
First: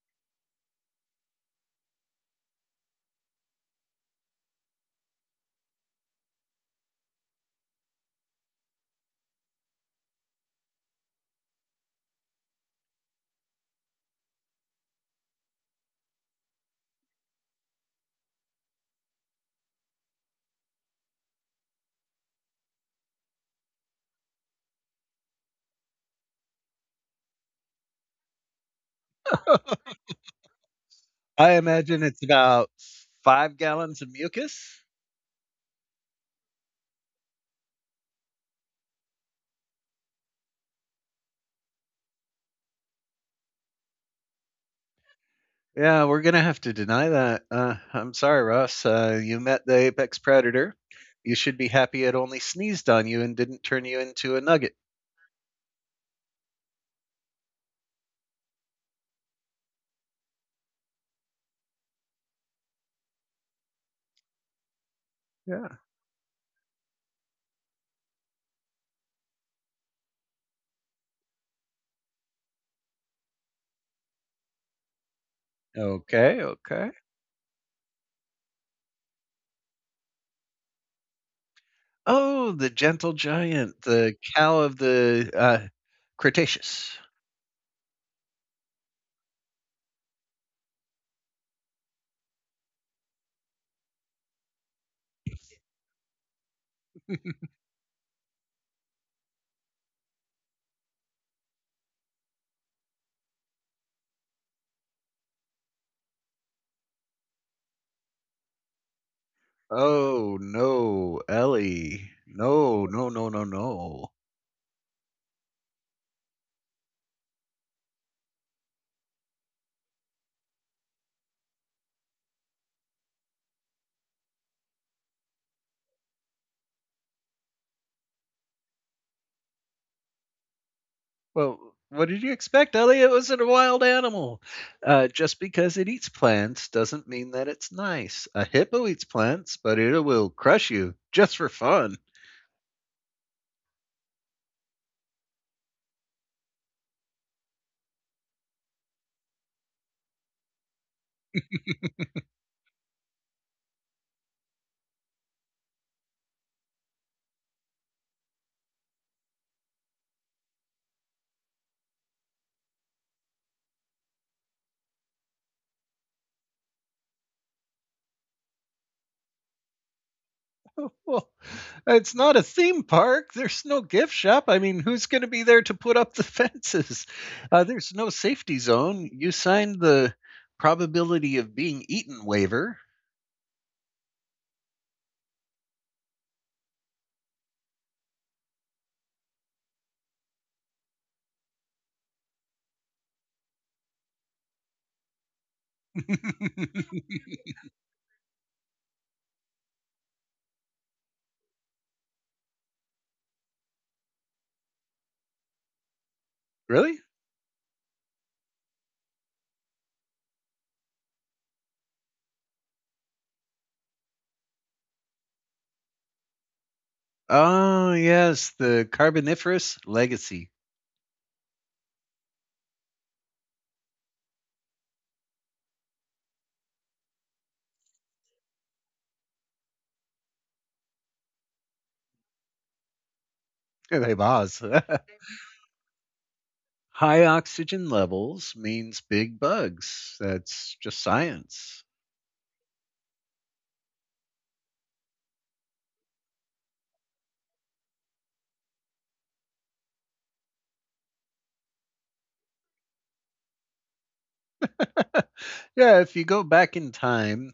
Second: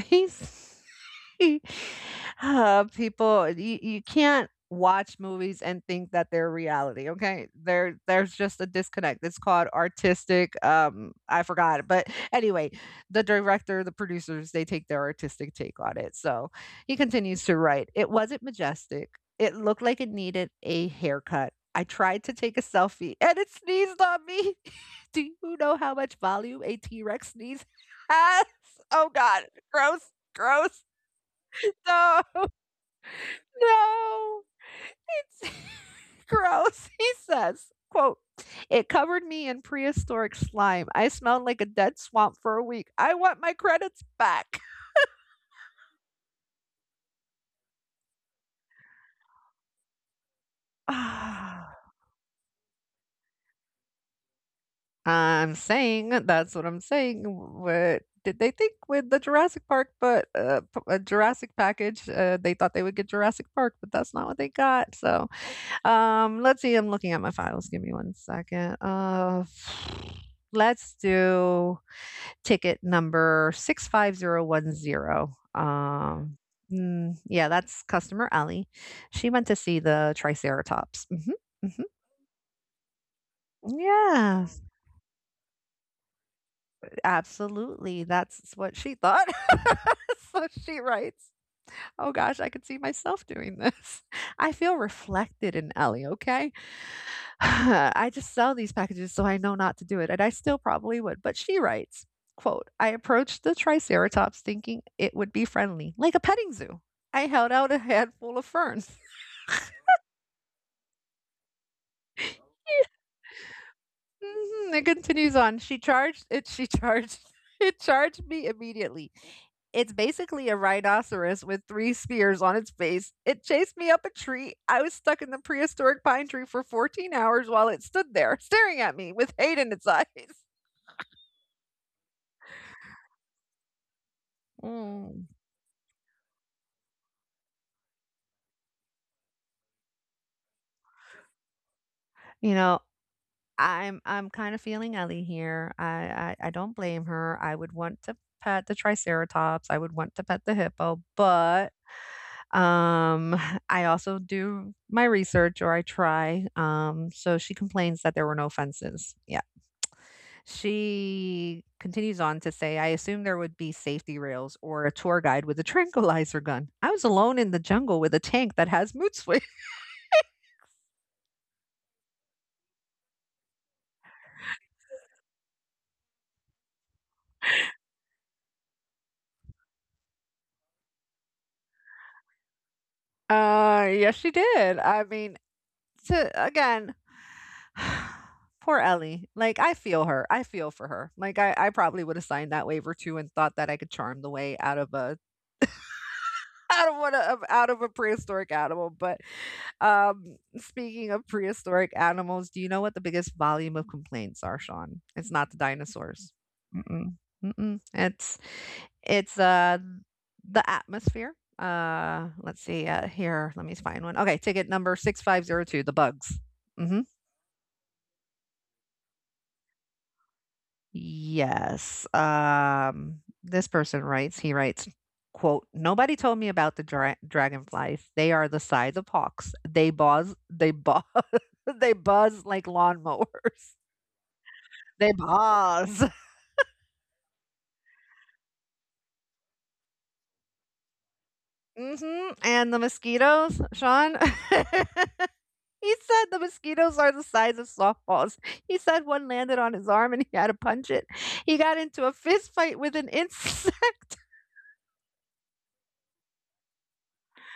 He's <laughs> people, you can't watch movies and think that they're reality. Okay, there's just a disconnect. It's called artistic. But anyway, the director, the producers, they take their artistic take on it. So he continues to write. It wasn't majestic. It looked like it needed a haircut. I tried to take a selfie and it sneezed on me. <laughs> Do you know how much volume a T Rex sneeze <laughs> has? Oh God. Gross, gross. I <laughs> imagine it's No, about 5 gallons of no. mucus. It's <laughs> gross. He says, quote, "It covered me in prehistoric slime. I smelled like a dead swamp for a week. I want my credits back." <sighs> Yeah, we're going to have to deny that. I'm sorry, Ross. You met the apex predator. You should be Ah! happy it only sneezed on you and didn't turn you into a nugget. I'm saying that's what I'm saying. What did they think with the Jurassic Park? But a Jurassic package, they thought they would get Jurassic Park, but that's not what they got. So Yeah. Let's see. I'm looking at my files. Give me one second. <sighs> Let's do ticket number 65010. Okay, okay. Yeah, that's customer Ellie. She went to see the Triceratops. Hmm hmm Oh, the gentle giant, the Yeah, cow of the, Cretaceous. absolutely. That's what she thought. <laughs> So she writes, oh gosh, I could see myself doing this. I feel reflected in Ellie, okay? <laughs> I just sell these packages so I know not to do it, and I still probably would. But she writes, quote, I approached the triceratops thinking it would be friendly, like a petting zoo. I held out a handful of ferns. Oh, no, Ellie. <laughs> No, no, no, no, no. Mhm, it continues on. She charged it, she charged <laughs> it charged me immediately. It's basically a rhinoceros with three spears on its face. It chased me up a tree. I was stuck in the prehistoric pine tree for 14 hours while it stood there, staring at me with hate in its eyes. Well, what did you expect, Ellie? It was a wild animal. Just <laughs> because it eats plants doesn't mean that it's nice. A hippo eats plants, but it will crush you just for fun. You know, I'm kind of feeling Ellie here. I don't blame her. I would want to pet the triceratops. I would want to pet the hippo, but um <laughs> <sighs> I also do my research or I try. So she complains that there were no fences. Yeah. She continues on to say, I assume there would be safety rails or a tour guide with a tranquilizer gun. I was alone in the jungle with a tank that has mood swings. <laughs> Well, it's not a theme park. There's no gift shop. I mean, who's going to be there to put up the <laughs> fences? There's no safety zone. You signed the probability of being eaten waiver. Yes, she did. I mean, to again, <sighs> poor Ellie. Like, I feel her. I feel for her. Like, I probably would have signed that waiver too and thought that I could charm the way out of a <laughs> <laughs> out of a prehistoric animal. But speaking of prehistoric animals, do you know what the biggest volume of complaints are, Sean? It's not the dinosaurs. really? Mm-mm. Mm-mm. It's the atmosphere. Let's see. Here, let me find one. Okay, ticket number 6502. The bugs. Mm-hmm. Oh, yes, the Carboniferous Legacy. <laughs> Yes. This person writes, quote, "Nobody told me about the dragonflies. They are the size of hawks. <laughs> They buzz like lawnmowers. <laughs> They Oz. They buzz." <laughs> High oxygen levels means big bugs. That's just science. hmm And the mosquitoes, Sean. <laughs> He said the mosquitoes are the size of softballs. He said one landed on his arm and he had to punch it. He got into a fist fight with an insect. <laughs> yeah, if you go back in time,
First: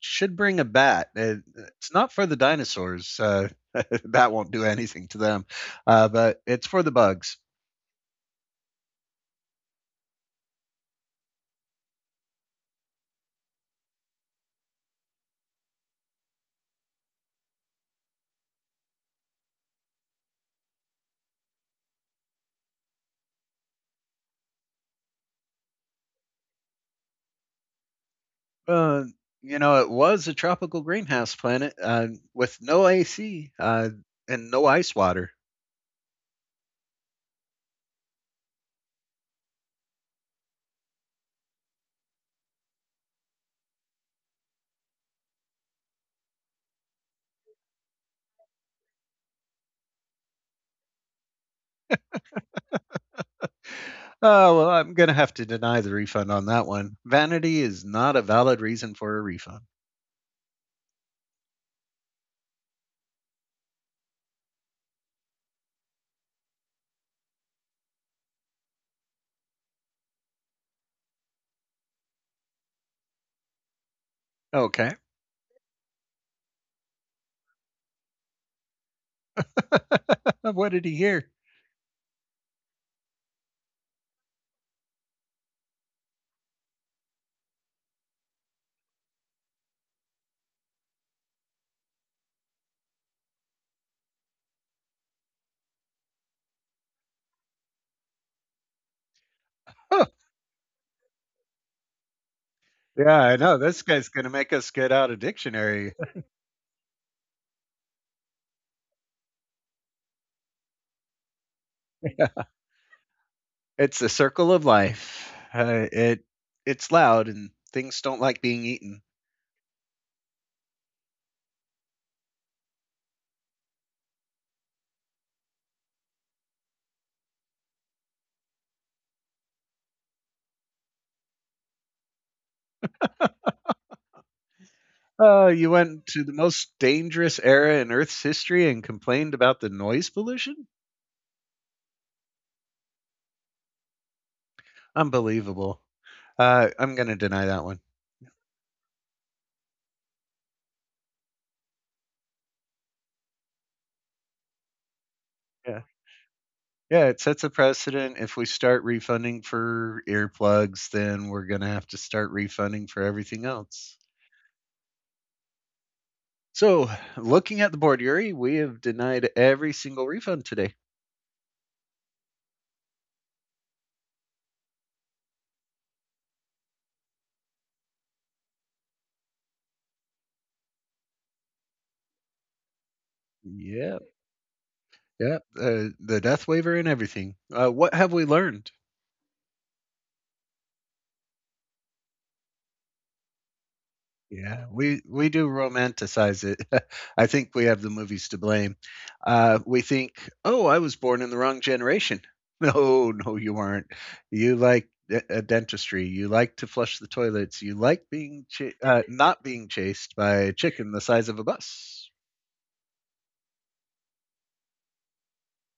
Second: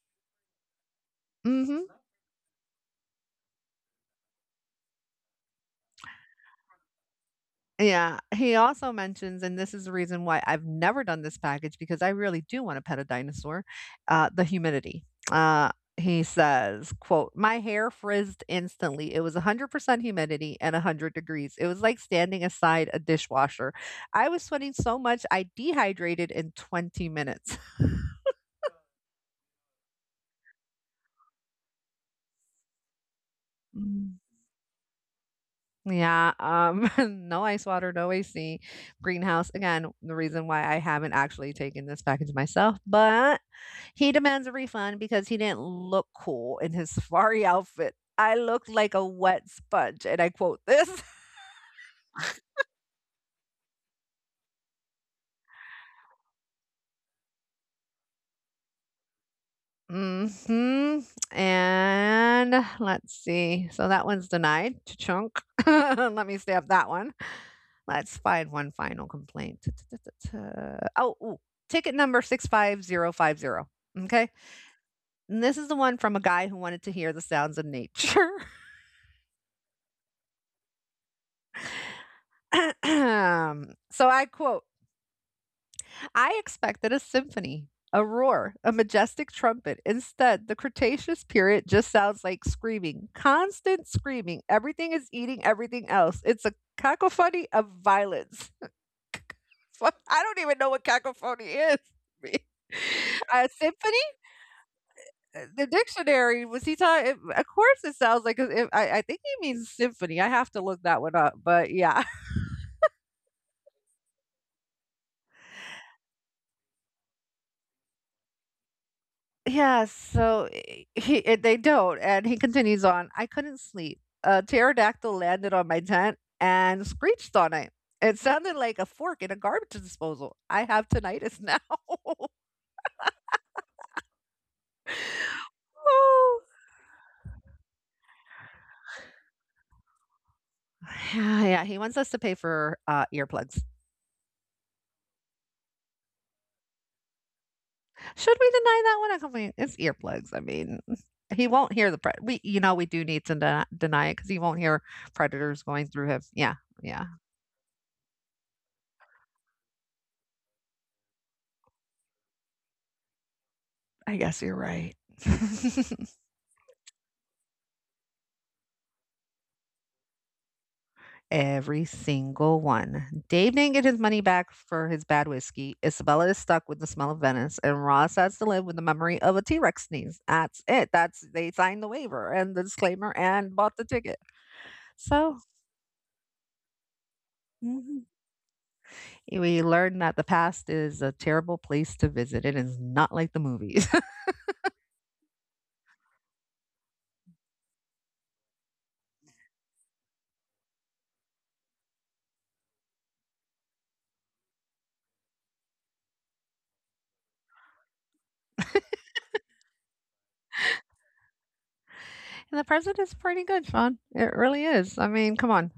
should bring a bat. <laughs> Hmm It's not for the dinosaurs. <laughs> That won't do anything to them, but it's for the bugs. Yeah, he also mentions, and this is the reason why I've never done this package because I really do want to pet a dinosaur, the humidity. Uh, he says, quote, my hair frizzed instantly. It was 100% humidity and 100 degrees. It was like standing aside a dishwasher. I was sweating so much, I dehydrated in 20 minutes. Uh, it was a tropical greenhouse planet with no AC Mm. and no ice water. Yeah, <laughs> no ice water, no AC, greenhouse. Again, the reason why I haven't actually taken this package myself, but he demands a refund because he didn't look cool in his <laughs> safari outfit. I looked like a wet sponge, and I quote this. Oh, well, I'm going to have to deny the refund on that one. Vanity is not a valid reason for a refund. <laughs> hmm And let's see. So that one's denied. Chunk. <laughs> Let me stamp that one. Let's find one final complaint. Ta-ta-ta-ta-ta. Oh, ooh, ticket number 65050. Okay. Okay. And this is the one from a guy who wanted to hear the sounds of nature. <laughs> what did he hear? <clears throat> So I quote, I expected a symphony, a roar, a majestic trumpet. Instead, the Cretaceous period just sounds like screaming, constant screaming. Everything is eating everything else. It's a cacophony of violence. <laughs> Fuck, Huh. I don't even know what cacophony is. <laughs> Yeah, I A know. This symphony? guy's going to make us get out a The dictionary. dictionary was he talking? Of course, it sounds like. I think he means symphony. I have to look that one up. But yeah, <laughs> It's a circle of life. It it's loud and things don't like being eaten. yeah, so eh, he eh, they don't, and he continues on, "I couldn't sleep. A pterodactyl landed on my tent and screeched all night. It sounded like a fork in a garbage disposal. I have tinnitus now." <laughs> You went to the Oh. most dangerous era in Earth's history and complained about the noise pollution? Yeah, yeah, he wants us to pay for earplugs. Unbelievable. I'm going to deny that one. Should we deny that one? I do mean, it's earplugs. I mean, he won't hear the pre- we, you know, we do need to deny it because he won't hear predators Yeah. going through him. Yeah, yeah. Yeah, it sets a precedent. If we start refunding for earplugs, then we're going to have to start refunding for everything else. I guess you're right. <laughs> So, looking at the board, Yuri, we have denied every single refund today. Every single one. Dave didn't get his money back for his bad whiskey. Isabella is stuck with the smell of Venice, and Ross has to live with the memory of a T Rex sneeze. That's it. That's they signed the waiver and the disclaimer and bought the Yeah. ticket. So Yeah, the death waiver and everything. What mhm. have we learned? We learn that the past is a terrible place to visit. It is not like the movies, Yeah, we do romanticize it. <laughs> I think we have the movies to blame. We think, oh, I was born in the wrong generation. <laughs> No, no, you weren't. You like dentistry. You like to flush the toilets. You like being not being chased by a chicken the size of a bus. <laughs> and the present is pretty good, Sean. It really is. I mean, come on,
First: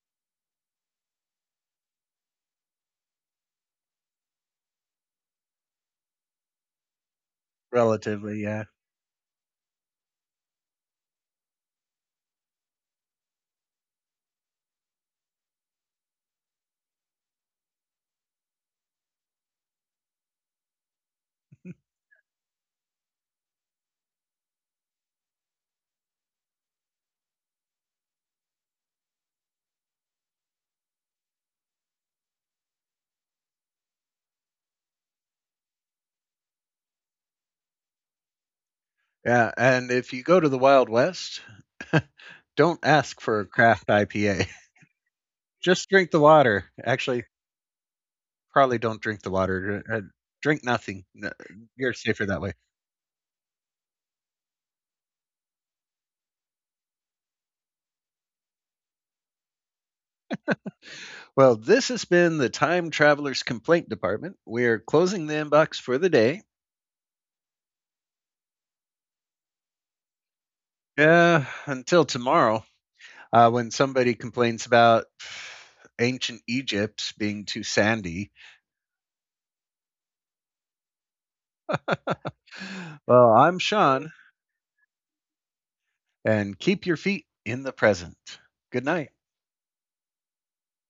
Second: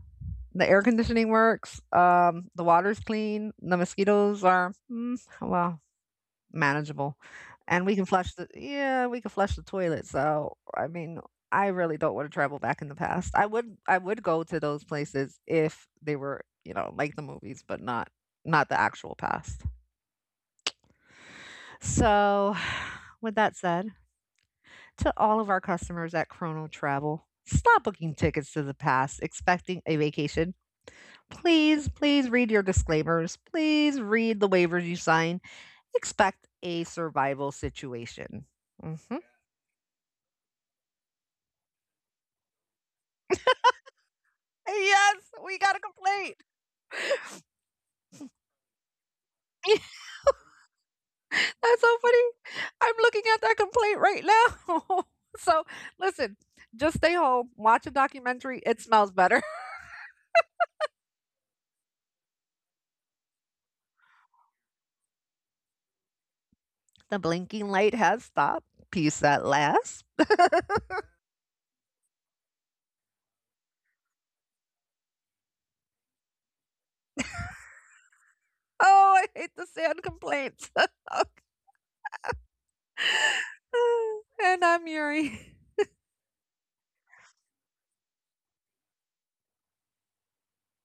the air conditioning works. The water's clean. The mosquitoes are mm, well. Manageable, and we can flush Relatively, the yeah, yeah, we can flush the toilet, so, I mean, I really don't wanna travel back in the past. I would go to those places if they were, you know, like the movies, but not the actual past. So, <sighs> with that said, to all of our customers at Chrono Travel, stop booking tickets to the past expecting a vacation. Please, please read your disclaimers. Please read the waivers you sign. Expect a survival situation. Mhm. yeah. And if you go to the Wild West, don't ask for a craft IPA. Yes, we <laughs> got a Just drink the complaint. water. Actually, probably don't drink the water. <laughs> Drink nothing. That's You're so safer that way. funny. I'm looking at that complaint right now. <laughs> So listen, just stay home, watch a documentary. It smells better. <laughs> Well, this has been the Time Traveler's Complaint Department. We're closing the inbox for the day. The blinking light has stopped. Peace at last. Until tomorrow, when somebody complains about ancient Egypt being too sandy. Oh, I hate the sand complaints. <sighs> Well, I'm Sean, <laughs> And I'm Yuri. <laughs> and keep your feet in the present. Good night.